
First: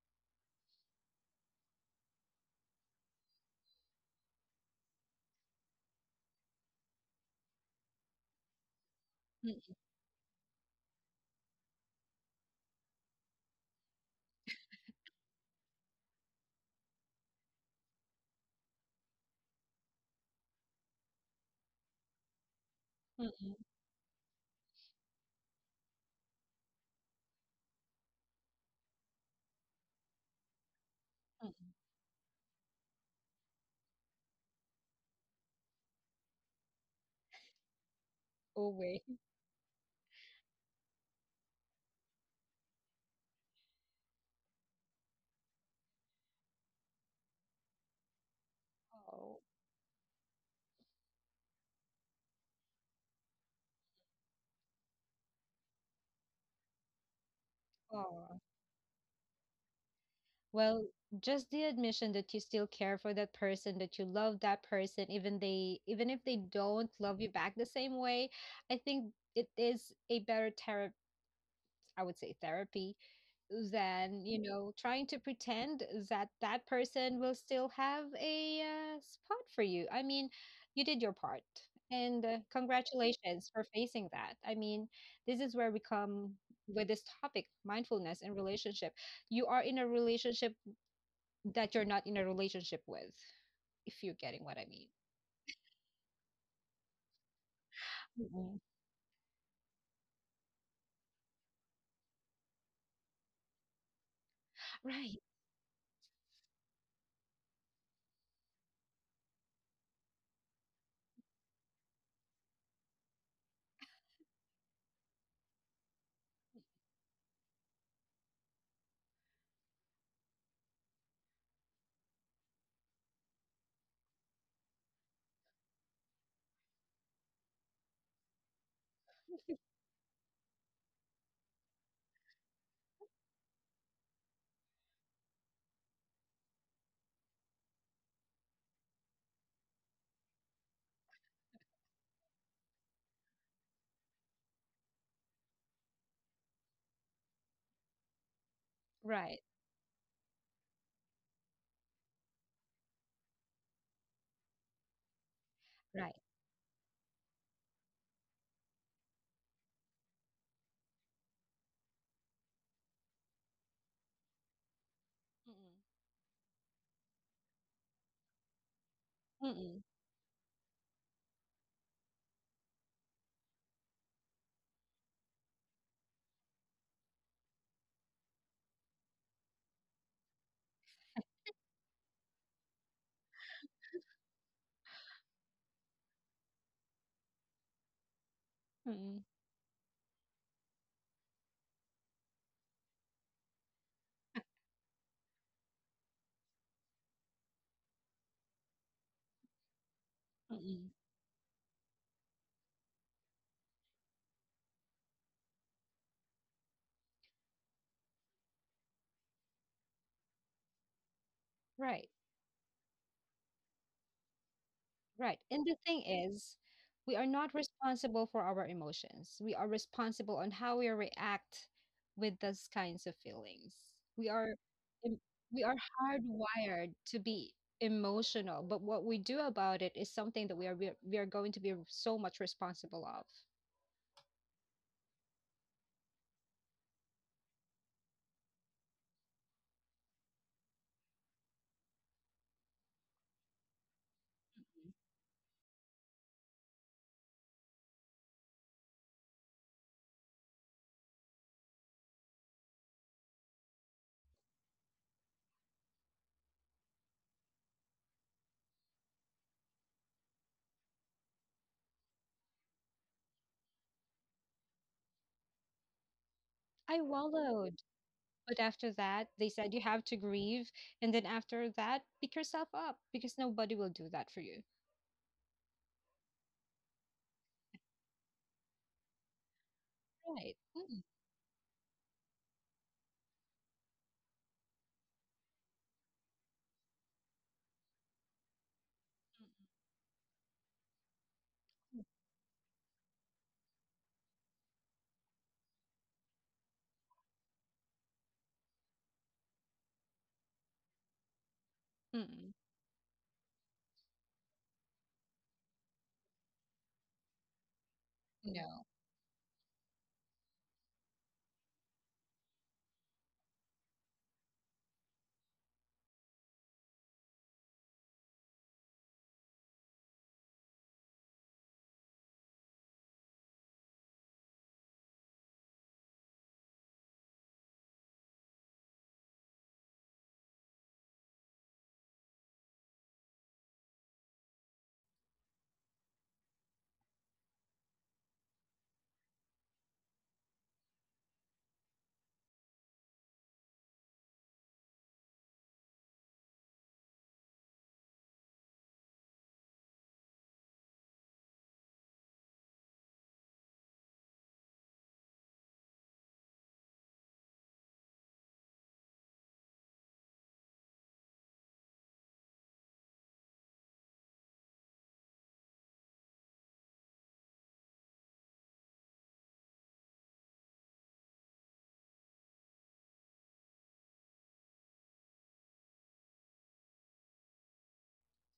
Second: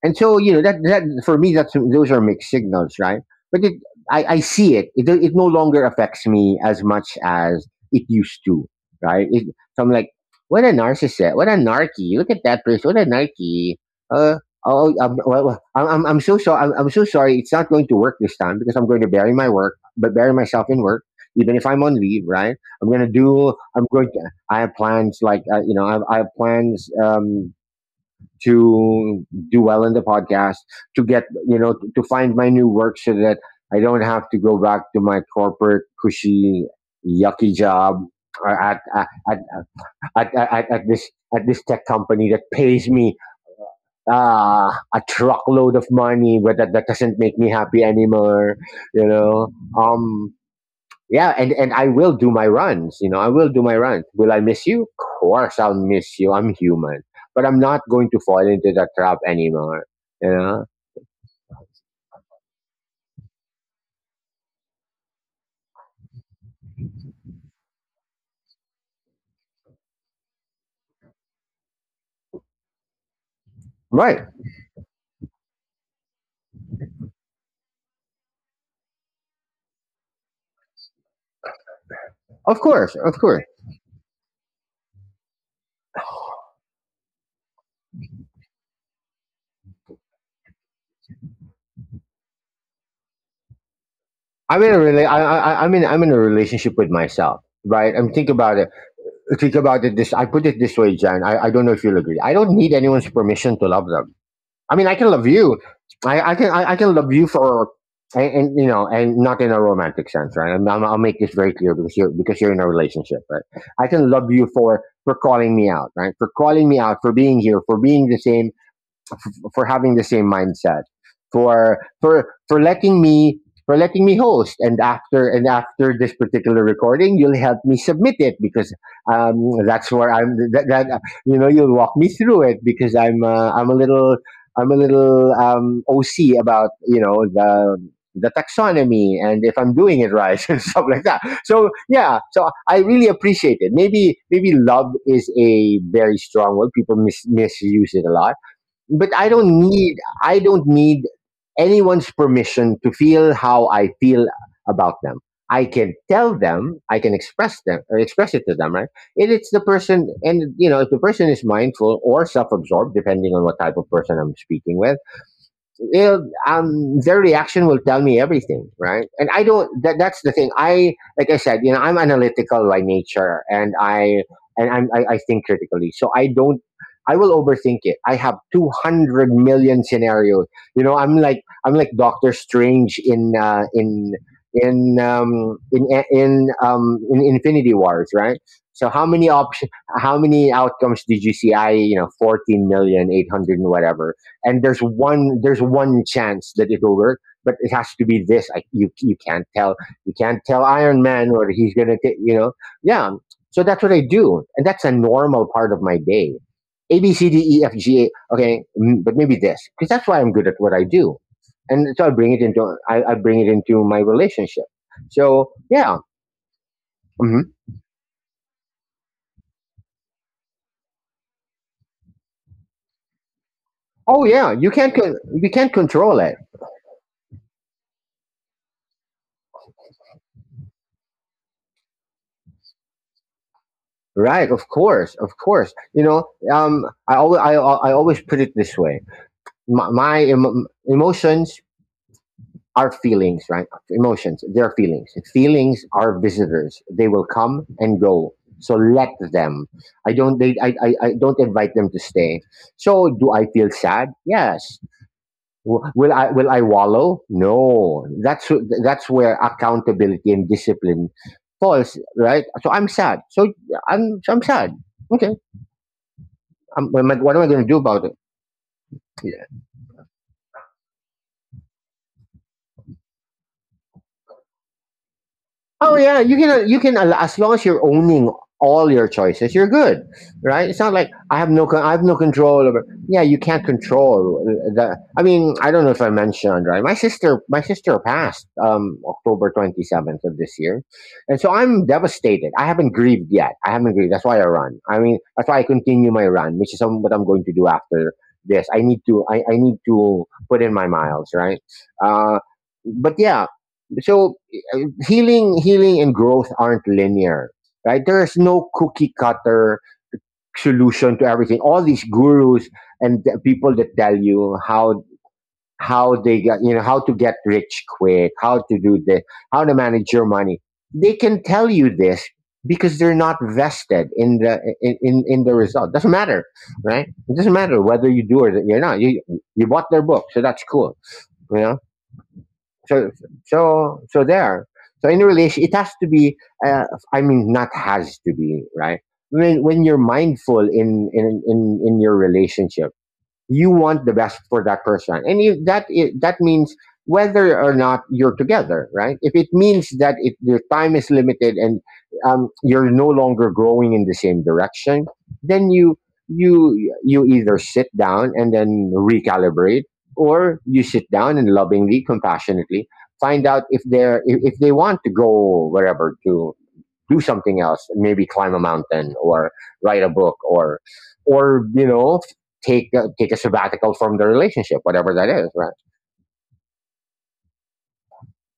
S1: And so you know that that for me that's those are mixed signals, right? But I see it. It. It no longer affects me as much as it used to, right?
S2: Mm-mm.
S1: So I'm like, what a narcissist, what a narky. Look at that person, what a narky. Uh, oh, well, I'm so sorry. I'm so sorry. It's not going to work this time because I'm going to bury my work, but bury myself in work. Even if I'm on leave, right? I'm gonna do.
S2: Mm-mm.
S1: I'm going to. I have plans like you know. I have plans to do well in the podcast, to get, you
S2: Mm-mm.
S1: know, to find my new work so that I don't have to go back to my corporate cushy, yucky job uh, at,
S2: Always.
S1: at, at this tech company that pays me a truckload of money, but that doesn't make me happy anymore. You
S2: Oh,
S1: know, um, yeah, and I will do my runs, you know, I will do my runs. Will I miss you? Of course I'll miss you, I'm human. But I'm not going to fall
S2: oh.
S1: into that trap anymore, you know.
S2: Well, just the admission that you still care for that person, that you love that person, even if they don't love you back the same way, I think it is a better therapy, I would say therapy than,
S1: Right,
S2: you know, trying to pretend that that person will still have a spot for you. I mean, you did your part. And
S1: of course, of course.
S2: congratulations for facing that. I mean, this is where we come with this topic mindfulness and relationship. You are in a relationship that you're not in a relationship with, if you're getting what I mean.
S1: I- am in I'm in a relationship with myself, right? I'm think about
S2: Mm-mm.
S1: it. Think about it this, I put it this way, Jan. I don't know if you'll agree, I don't need anyone's permission to love them. I mean, I can
S2: Right,
S1: love you. I can love you for and, you know, and not in a romantic sense, right? I'll make this very clear because you're in a relationship, right? I can love you for calling me out, right? For calling me out, for being here, for being the same, for having the same mindset, for for for letting me for letting me host. And after this particular recording, you'll help me submit it because um, that's where I'm. That you know, you'll walk me through it because I'm I'm a little OC about, you know, the taxonomy and if I'm doing it right <laughs> and stuff like that. So yeah, so I really appreciate it. Maybe maybe love is a very strong word. People misuse it a lot, but
S2: right,
S1: I don't need anyone's permission to feel how I feel about them. I can
S2: right. Right.
S1: tell them, I can express them or express it to them, right? And it's the person, and you know, if the person is mindful or self absorbed, depending on what type of person I'm speaking with, it'll, their reaction will tell me everything, right? And I
S2: Mm-mm.
S1: don't.
S2: Mm-mm.
S1: That, that's the thing. I, like I said, you know, I'm analytical by nature, and I I think critically. So I don't. I will overthink it. I have 200 million scenarios. You know, I'm like Doctor Strange in in Infinity Wars, right? So how
S2: Mm-mm.
S1: many options? How many outcomes did you see? I, you know, fourteen million eight hundred and whatever, and there's one chance that it'll work, but it has to be this. I, you can't tell, you can't tell
S2: Mm-mm.
S1: Iron Man or he's gonna take, you know. Yeah, so that's what I do, and that's a normal part of my day. A, B, C, D, E, F, G, A, okay, but maybe this, because that's why I'm good at what I do. And so I
S2: Right.
S1: bring it into, I bring it into my relationship,
S2: Right.
S1: so
S2: And the
S1: yeah.
S2: thing is, we are
S1: Hmm.
S2: not responsible for our emotions. We are responsible on how we react with those kinds of feelings.
S1: Oh
S2: We
S1: yeah,
S2: are
S1: you can't con-
S2: em-
S1: we
S2: we
S1: can't
S2: are
S1: control it.
S2: hardwired to be emotional, but what we do about it is something that we are going to be so much responsible of.
S1: Right, of course, of course, you know. I always, I always put it this way: my emotions are feelings, right? Emotions, they're feelings. Feelings are visitors, they will come and go, so let them. I don't they, I don't invite them to stay. So do I feel sad? Yes. Will I, will I wallow? No. That's where accountability and discipline falls, right? So I'm sad. So I'm sad. Okay.
S2: I
S1: What am I going to do
S2: wallowed,
S1: about it?
S2: but after that, they said you have to grieve, and then after that, pick yourself up because nobody will do that for you.
S1: Oh yeah, you can you can, as long as you're owning all your choices, you're good,
S2: Right.
S1: right? It's not
S2: Mm-mm.
S1: like I have I have no control over. Yeah, you can't control the. I mean, I don't know if I mentioned, right? My sister passed October 27th of this year, and so I'm devastated. I haven't grieved yet. I haven't grieved. That's why I run. I mean, that's why I continue my run, which is what I'm going to do after this. I need to, I need to put in my miles, right? Uh,
S2: Mm-mm.
S1: but yeah, so uh, healing and growth aren't linear, right? There's no
S2: No.
S1: cookie cutter solution to everything. All these gurus and the people that tell you how they got, you know, how to get rich quick, how to do this, how to manage your money, they can tell you this because they're not vested in the in the. Result doesn't matter, right? It doesn't matter whether you do or you're not. You, you bought their book, so that's cool, you know? So so so there so in a relation it has to be, uh, I mean, not has to be, right? When you're mindful in in your relationship, you want the best for that person. And if that that means, whether or not you're together, right? If it means that if your time is limited and you're no longer growing in the same direction, then you, you either sit down and then recalibrate, or you sit down and lovingly, compassionately find out if they're, if they want to go wherever, to do something else, maybe climb a mountain, or write a book, or, you know, take a sabbatical from the relationship, whatever that is, right?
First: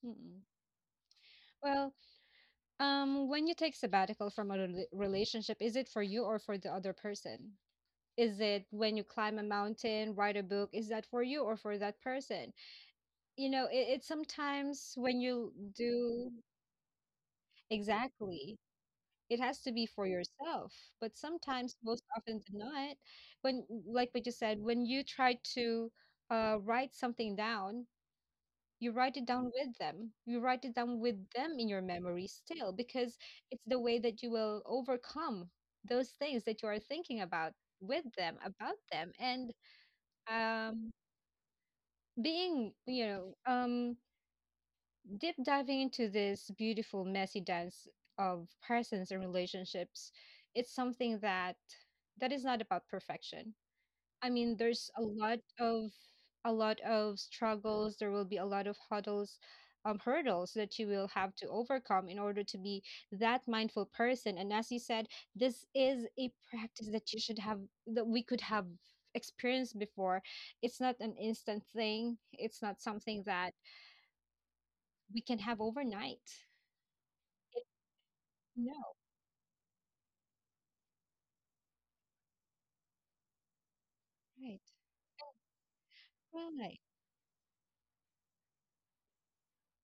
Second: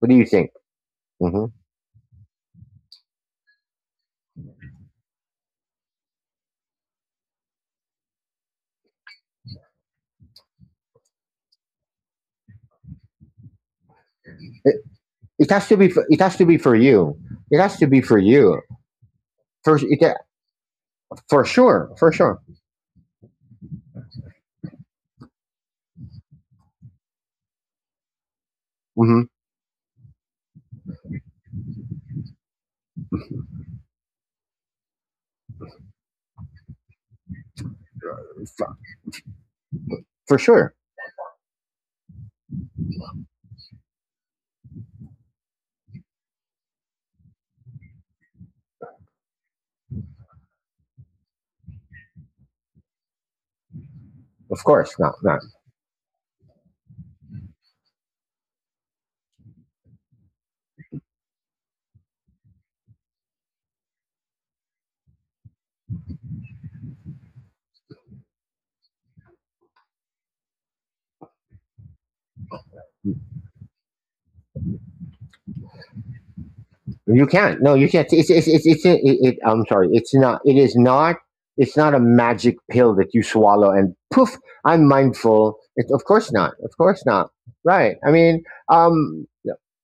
S1: What do you
S2: Mm-mm.
S1: think? Mm-hmm.
S2: Well, when you take sabbatical from a relationship, is it for you or for the other person? Is it when you climb a mountain, write a book? Is that for you or for that person? You know, it's
S1: It,
S2: sometimes when
S1: it
S2: you
S1: has to be. It
S2: do
S1: has to be for you. It has to be for
S2: exactly,
S1: you.
S2: it has to
S1: For
S2: be for
S1: it,
S2: yourself. But
S1: for
S2: sometimes,
S1: sure.
S2: most
S1: For sure.
S2: often than not, when, like what you said, when you try to write something down, you write
S1: Mm-hmm.
S2: it down with them. You write it down with them in your memory still, because it's the way that you will overcome those things that you are thinking about with them,
S1: For,
S2: about them. And
S1: for sure.
S2: um, being, you know, deep diving into this beautiful, messy dance of persons and relationships, it's something that is not about perfection. I mean,
S1: Of
S2: there's
S1: course. No. No.
S2: a lot of struggles. There will be a lot of huddles, hurdles that you will have to overcome in order to be that mindful person. And as you said, this is a practice that you should have that we could have experienced before. It's not an instant thing. It's not something that we can have overnight.
S1: You can't.
S2: It,
S1: No, you can't. It's it's it's, it's
S2: no,
S1: it, it, I'm sorry. It's not. It is not. It's not a magic pill that you swallow and poof.
S2: right,
S1: I'm mindful. Of course not. Of
S2: right.
S1: course not. Right. I mean, um,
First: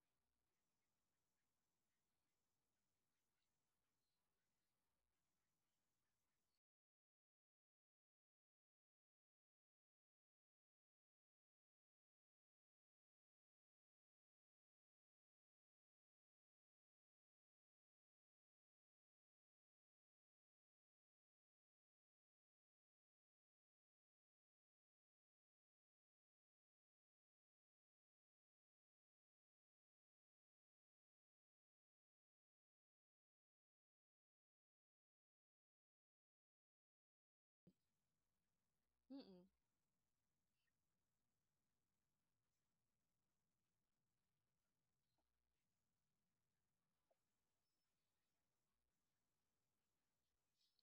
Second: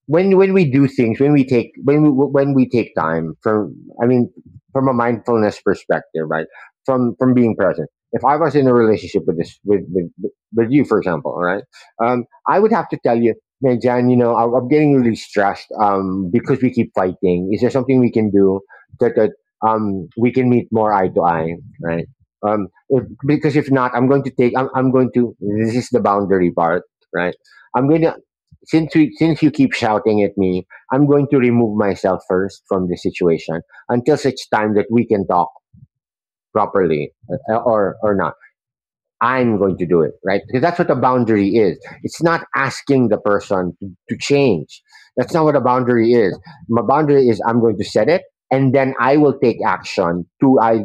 S1: when we do things, when we take, when we take time from. I mean, from a mindfulness perspective, right? From being present. If I was in a relationship with this with you, for example, all right, I would have to tell you, Man, Jan, you know, I'm getting really stressed because we keep fighting. Is there something we can do that, that we can meet more eye to eye, right? If, because if not, I'm going to take. I'm going to. This is the boundary part, right? I'm going to. Since you keep shouting at me, I'm going to remove myself first from the situation until such time that we can talk properly, or not.
S2: Mm-mm.
S1: I'm going to do it, right? Because that's what a boundary is. It's not asking the person to change. That's not what a boundary is. My boundary is I'm going to set it, and then I will take action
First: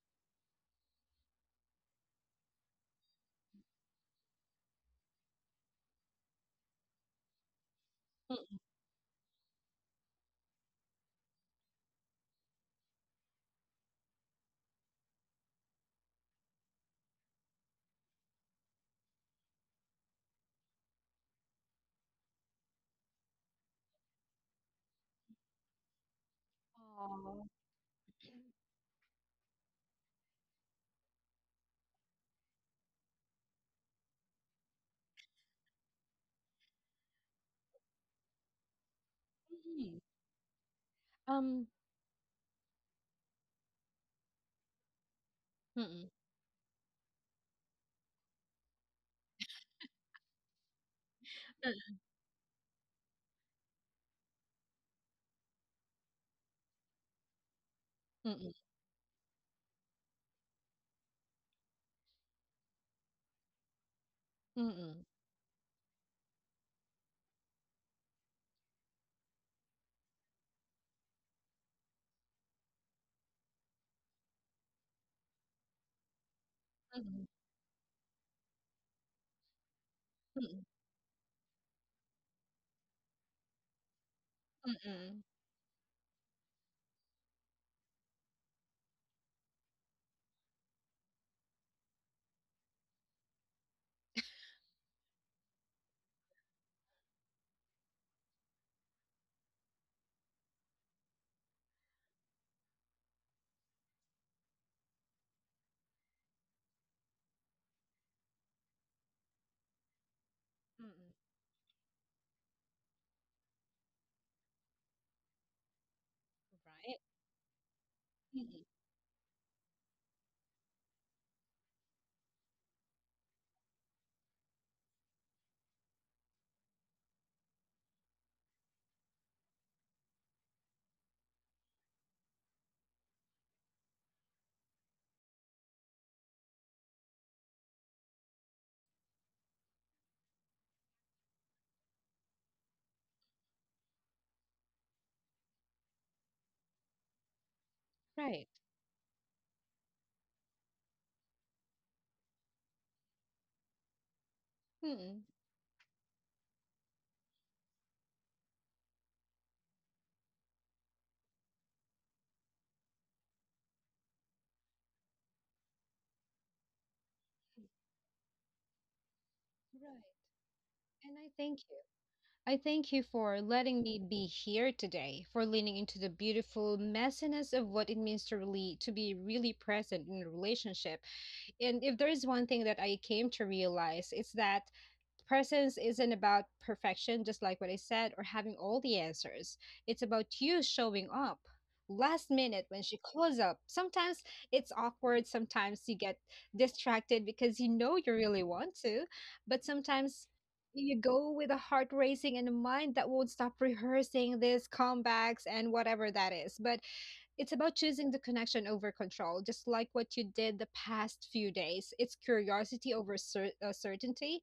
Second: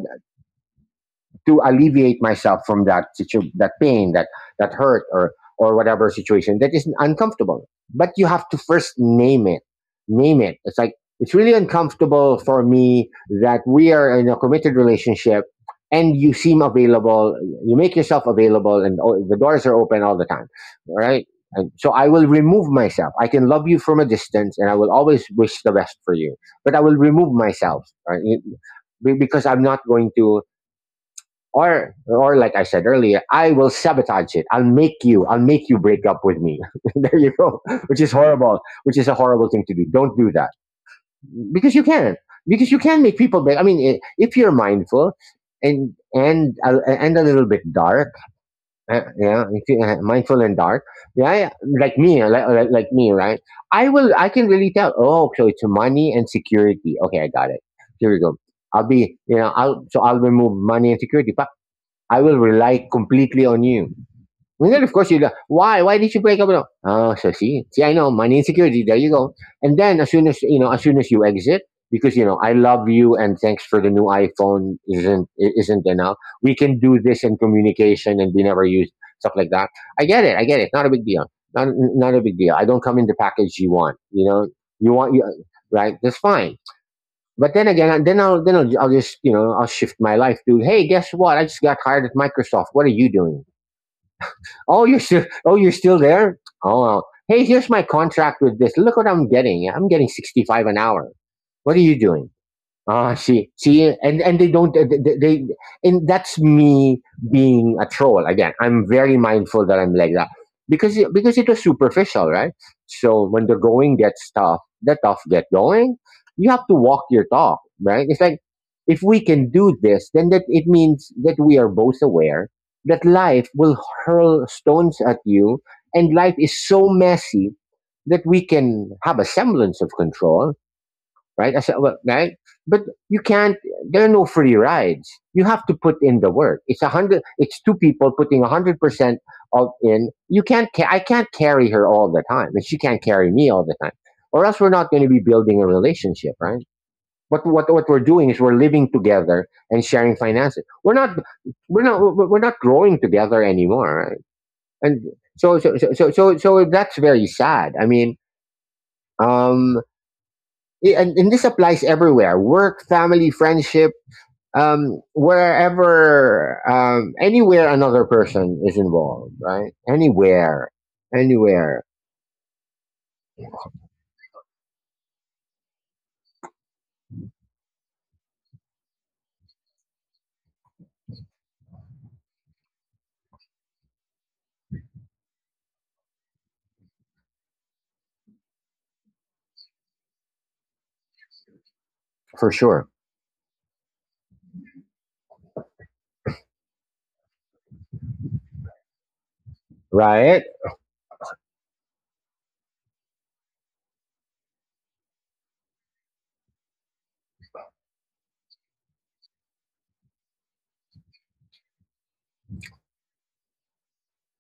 S1: to alleviate myself from that pain, that hurt, or whatever situation that is uncomfortable. But you have to
S2: Mm.
S1: first name it. Name it. It's like, it's really uncomfortable for me that we are in a committed relationship and you seem available, you make yourself available, and the doors are open all the time, all right? And so I will remove myself. I can love you from a distance, and I will always wish the best for you, but I will remove
S2: Aw.
S1: myself, right? Because I'm not going to, or like I said earlier, I will sabotage it. I'll make you. I'll make you break up with me. <laughs> There you go. Which is horrible. Which is a horrible thing to do.
S2: Mm-mm.
S1: Don't do that,
S2: Um.
S1: because you can. Because you can make people break. I mean, if you're mindful and
S2: Mm-mm.
S1: and a little bit dark, yeah, if you, mindful and dark, yeah, yeah, like me, like, like me, right? I will. I can really tell. Oh, so it's money and security. Okay, I got it. Here we go.
S2: Mm-mm.
S1: I'll be, you know, I'll, so I'll remove money and security. I will rely completely on you. And then, of
S2: Mm-mm.
S1: course, you like, why? Why did you break up? With. Oh, so see, see, I know money insecurity. There you go. And then, as soon as you know, as soon as you exit, because you know, I love you, and thanks for the new iPhone isn't enough. We can do this in communication, and we never use stuff like that. I get it. I get
S2: Mm-mm.
S1: it. Not a big deal. Not, not a big deal. I don't come in the package you want. You know, you want you,
S2: Mm-mm.
S1: right. That's fine. But then again, I'll just, you know, I'll shift my life to, hey, guess what? I just got hired at Microsoft. What are you doing? Oh, you're still, oh you're still there. Oh, well, hey, here's my contract with this. Look what I'm getting. I'm getting 65 an hour. What are you doing? Ah, see, see, and they don't. And that's me being a troll again. I'm very mindful that I'm like that because
S2: Mm-mm.
S1: because it was superficial, right? So when the going gets tough, the tough get going. You have to
S2: Right.
S1: walk your talk, right? It's like,
S2: Mm-mm.
S1: if we can do this, then that it means that we are both aware that life will hurl stones at you, and life is so messy that we can have a semblance of control, right? I said, well, right? But you can't. There are no free rides. You have to put in the work. It's a hundred. It's two people putting 100% of in. You can't. I can't carry her all the time, and she can't carry me all the time, or else we're not going to be building a relationship, right? What we're doing is
S2: Right.
S1: we're living together and sharing finances. We're not, we're not growing together anymore, right? And
S2: Mm-mm.
S1: so that's very sad. I mean, um, and this applies everywhere: work, family, friendship, wherever, anywhere another person is involved, right?
S2: Right.
S1: Anywhere,
S2: And I thank you.
S1: anywhere,
S2: I thank you for letting me be here today, for leaning into the beautiful messiness of what it means to really to be really present in a relationship. And if there is one thing that I came to realize, it's that presence isn't about perfection, just like what I said, or having all the answers. It's about you showing up last
S1: for
S2: minute when
S1: sure.
S2: she calls up. Sometimes it's awkward, sometimes you get distracted because you know you really want to, but sometimes
S1: Right.
S2: you go with a heart racing and a mind that won't stop rehearsing these comebacks and whatever that is. But it's about choosing the connection over control, just like what you did the past few days. It's curiosity over certainty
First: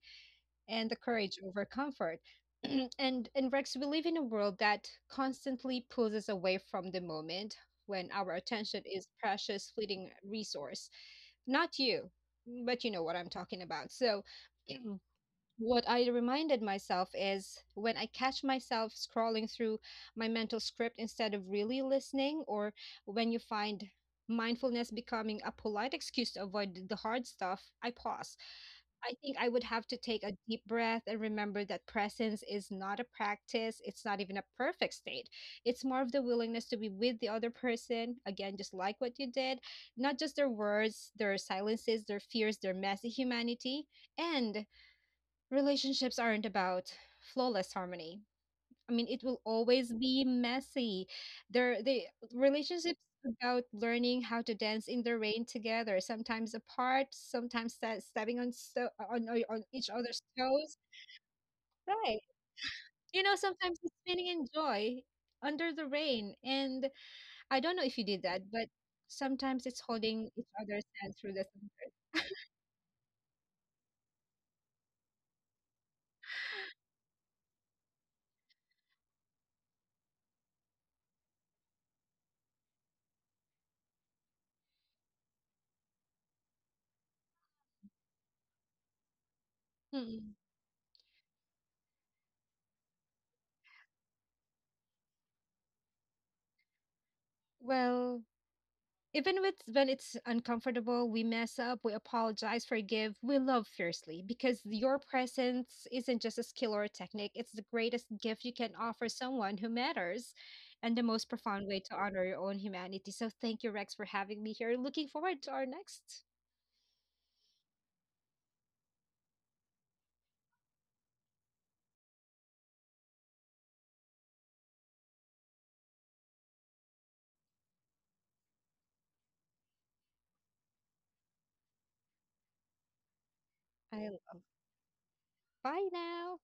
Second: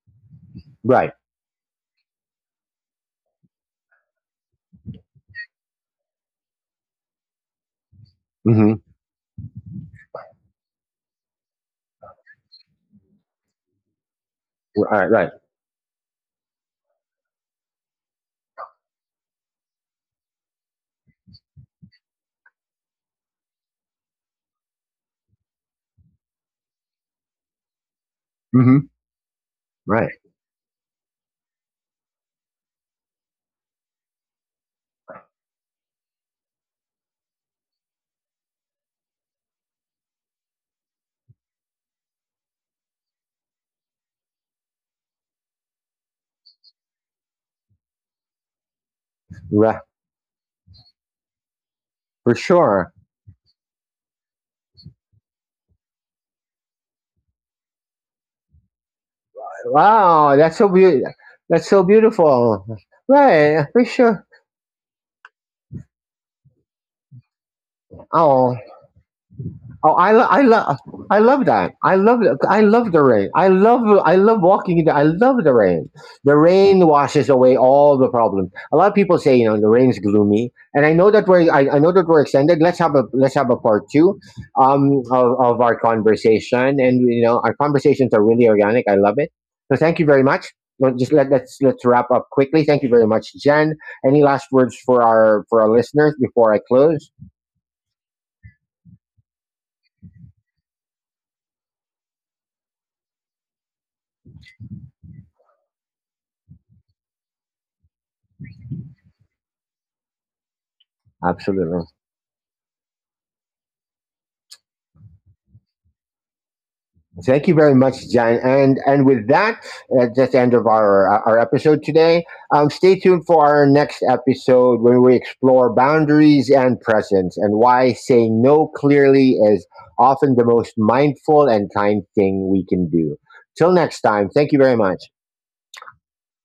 S2: and the
S1: Right.
S2: courage over comfort. <clears throat> And Rex, we live in a world that constantly pulls us away from the moment when our
S1: Mm-hmm.
S2: attention is precious, fleeting resource. Not you, but you know what I'm talking about. So, <clears throat>
S1: All right. Right.
S2: what I reminded myself is when I catch myself scrolling through my mental script instead of really listening, or when you find mindfulness becoming a polite excuse to avoid the hard stuff, I pause.
S1: Mm-hmm.
S2: I think I would have to
S1: Right.
S2: take a deep breath and remember that presence is not a practice. It's not even a perfect state. It's more of the willingness to be with the other person. Again, just like what you did, not just their words, their silences, their fears, their messy humanity. And relationships aren't about flawless harmony. I mean, it will
S1: Right,
S2: always be messy. There, the
S1: for sure.
S2: Relationships about learning how to dance in the rain together, sometimes apart, sometimes sta stepping on on each other's
S1: Wow, that's so
S2: toes.
S1: beautiful. That's so
S2: Right.
S1: beautiful.
S2: You know,
S1: Right,
S2: sometimes
S1: for
S2: it's
S1: sure.
S2: spinning in joy under the rain. And I don't know if you did that,
S1: Oh.
S2: but sometimes it's
S1: Oh, I
S2: holding
S1: I
S2: each
S1: love,
S2: other's hand
S1: I
S2: through the
S1: love that.
S2: thunder.
S1: I love it. I love the rain. I love, I love walking in the. I love the rain. The rain washes away all the problems. A lot of people say, you know, the rain's gloomy, and I know that we're, I know that we're extended. Let's have a part 2, of our conversation, and you know our conversations are really organic. I love it. So thank you very
S2: Mm-mm.
S1: much. Well, just let's wrap up quickly. Thank you very much, Jen. Any last words for our, for our listeners before I close?
S2: Well, even with when it's uncomfortable, we mess up, we apologize, forgive, we love fiercely because your presence isn't just a skill or a technique, it's the greatest gift you can offer someone who matters and the most profound way
S1: Absolutely.
S2: to honor your own humanity. So thank you, Rex, for having me here. Looking forward to our next.
S1: Thank you very much, Jen. And with that, that's the end of our episode today. Stay tuned for our next episode when we explore boundaries and presence, and why saying no clearly is often the most mindful and kind thing we can do. Till next
S2: I,
S1: time, thank you very much.
S2: Bye now.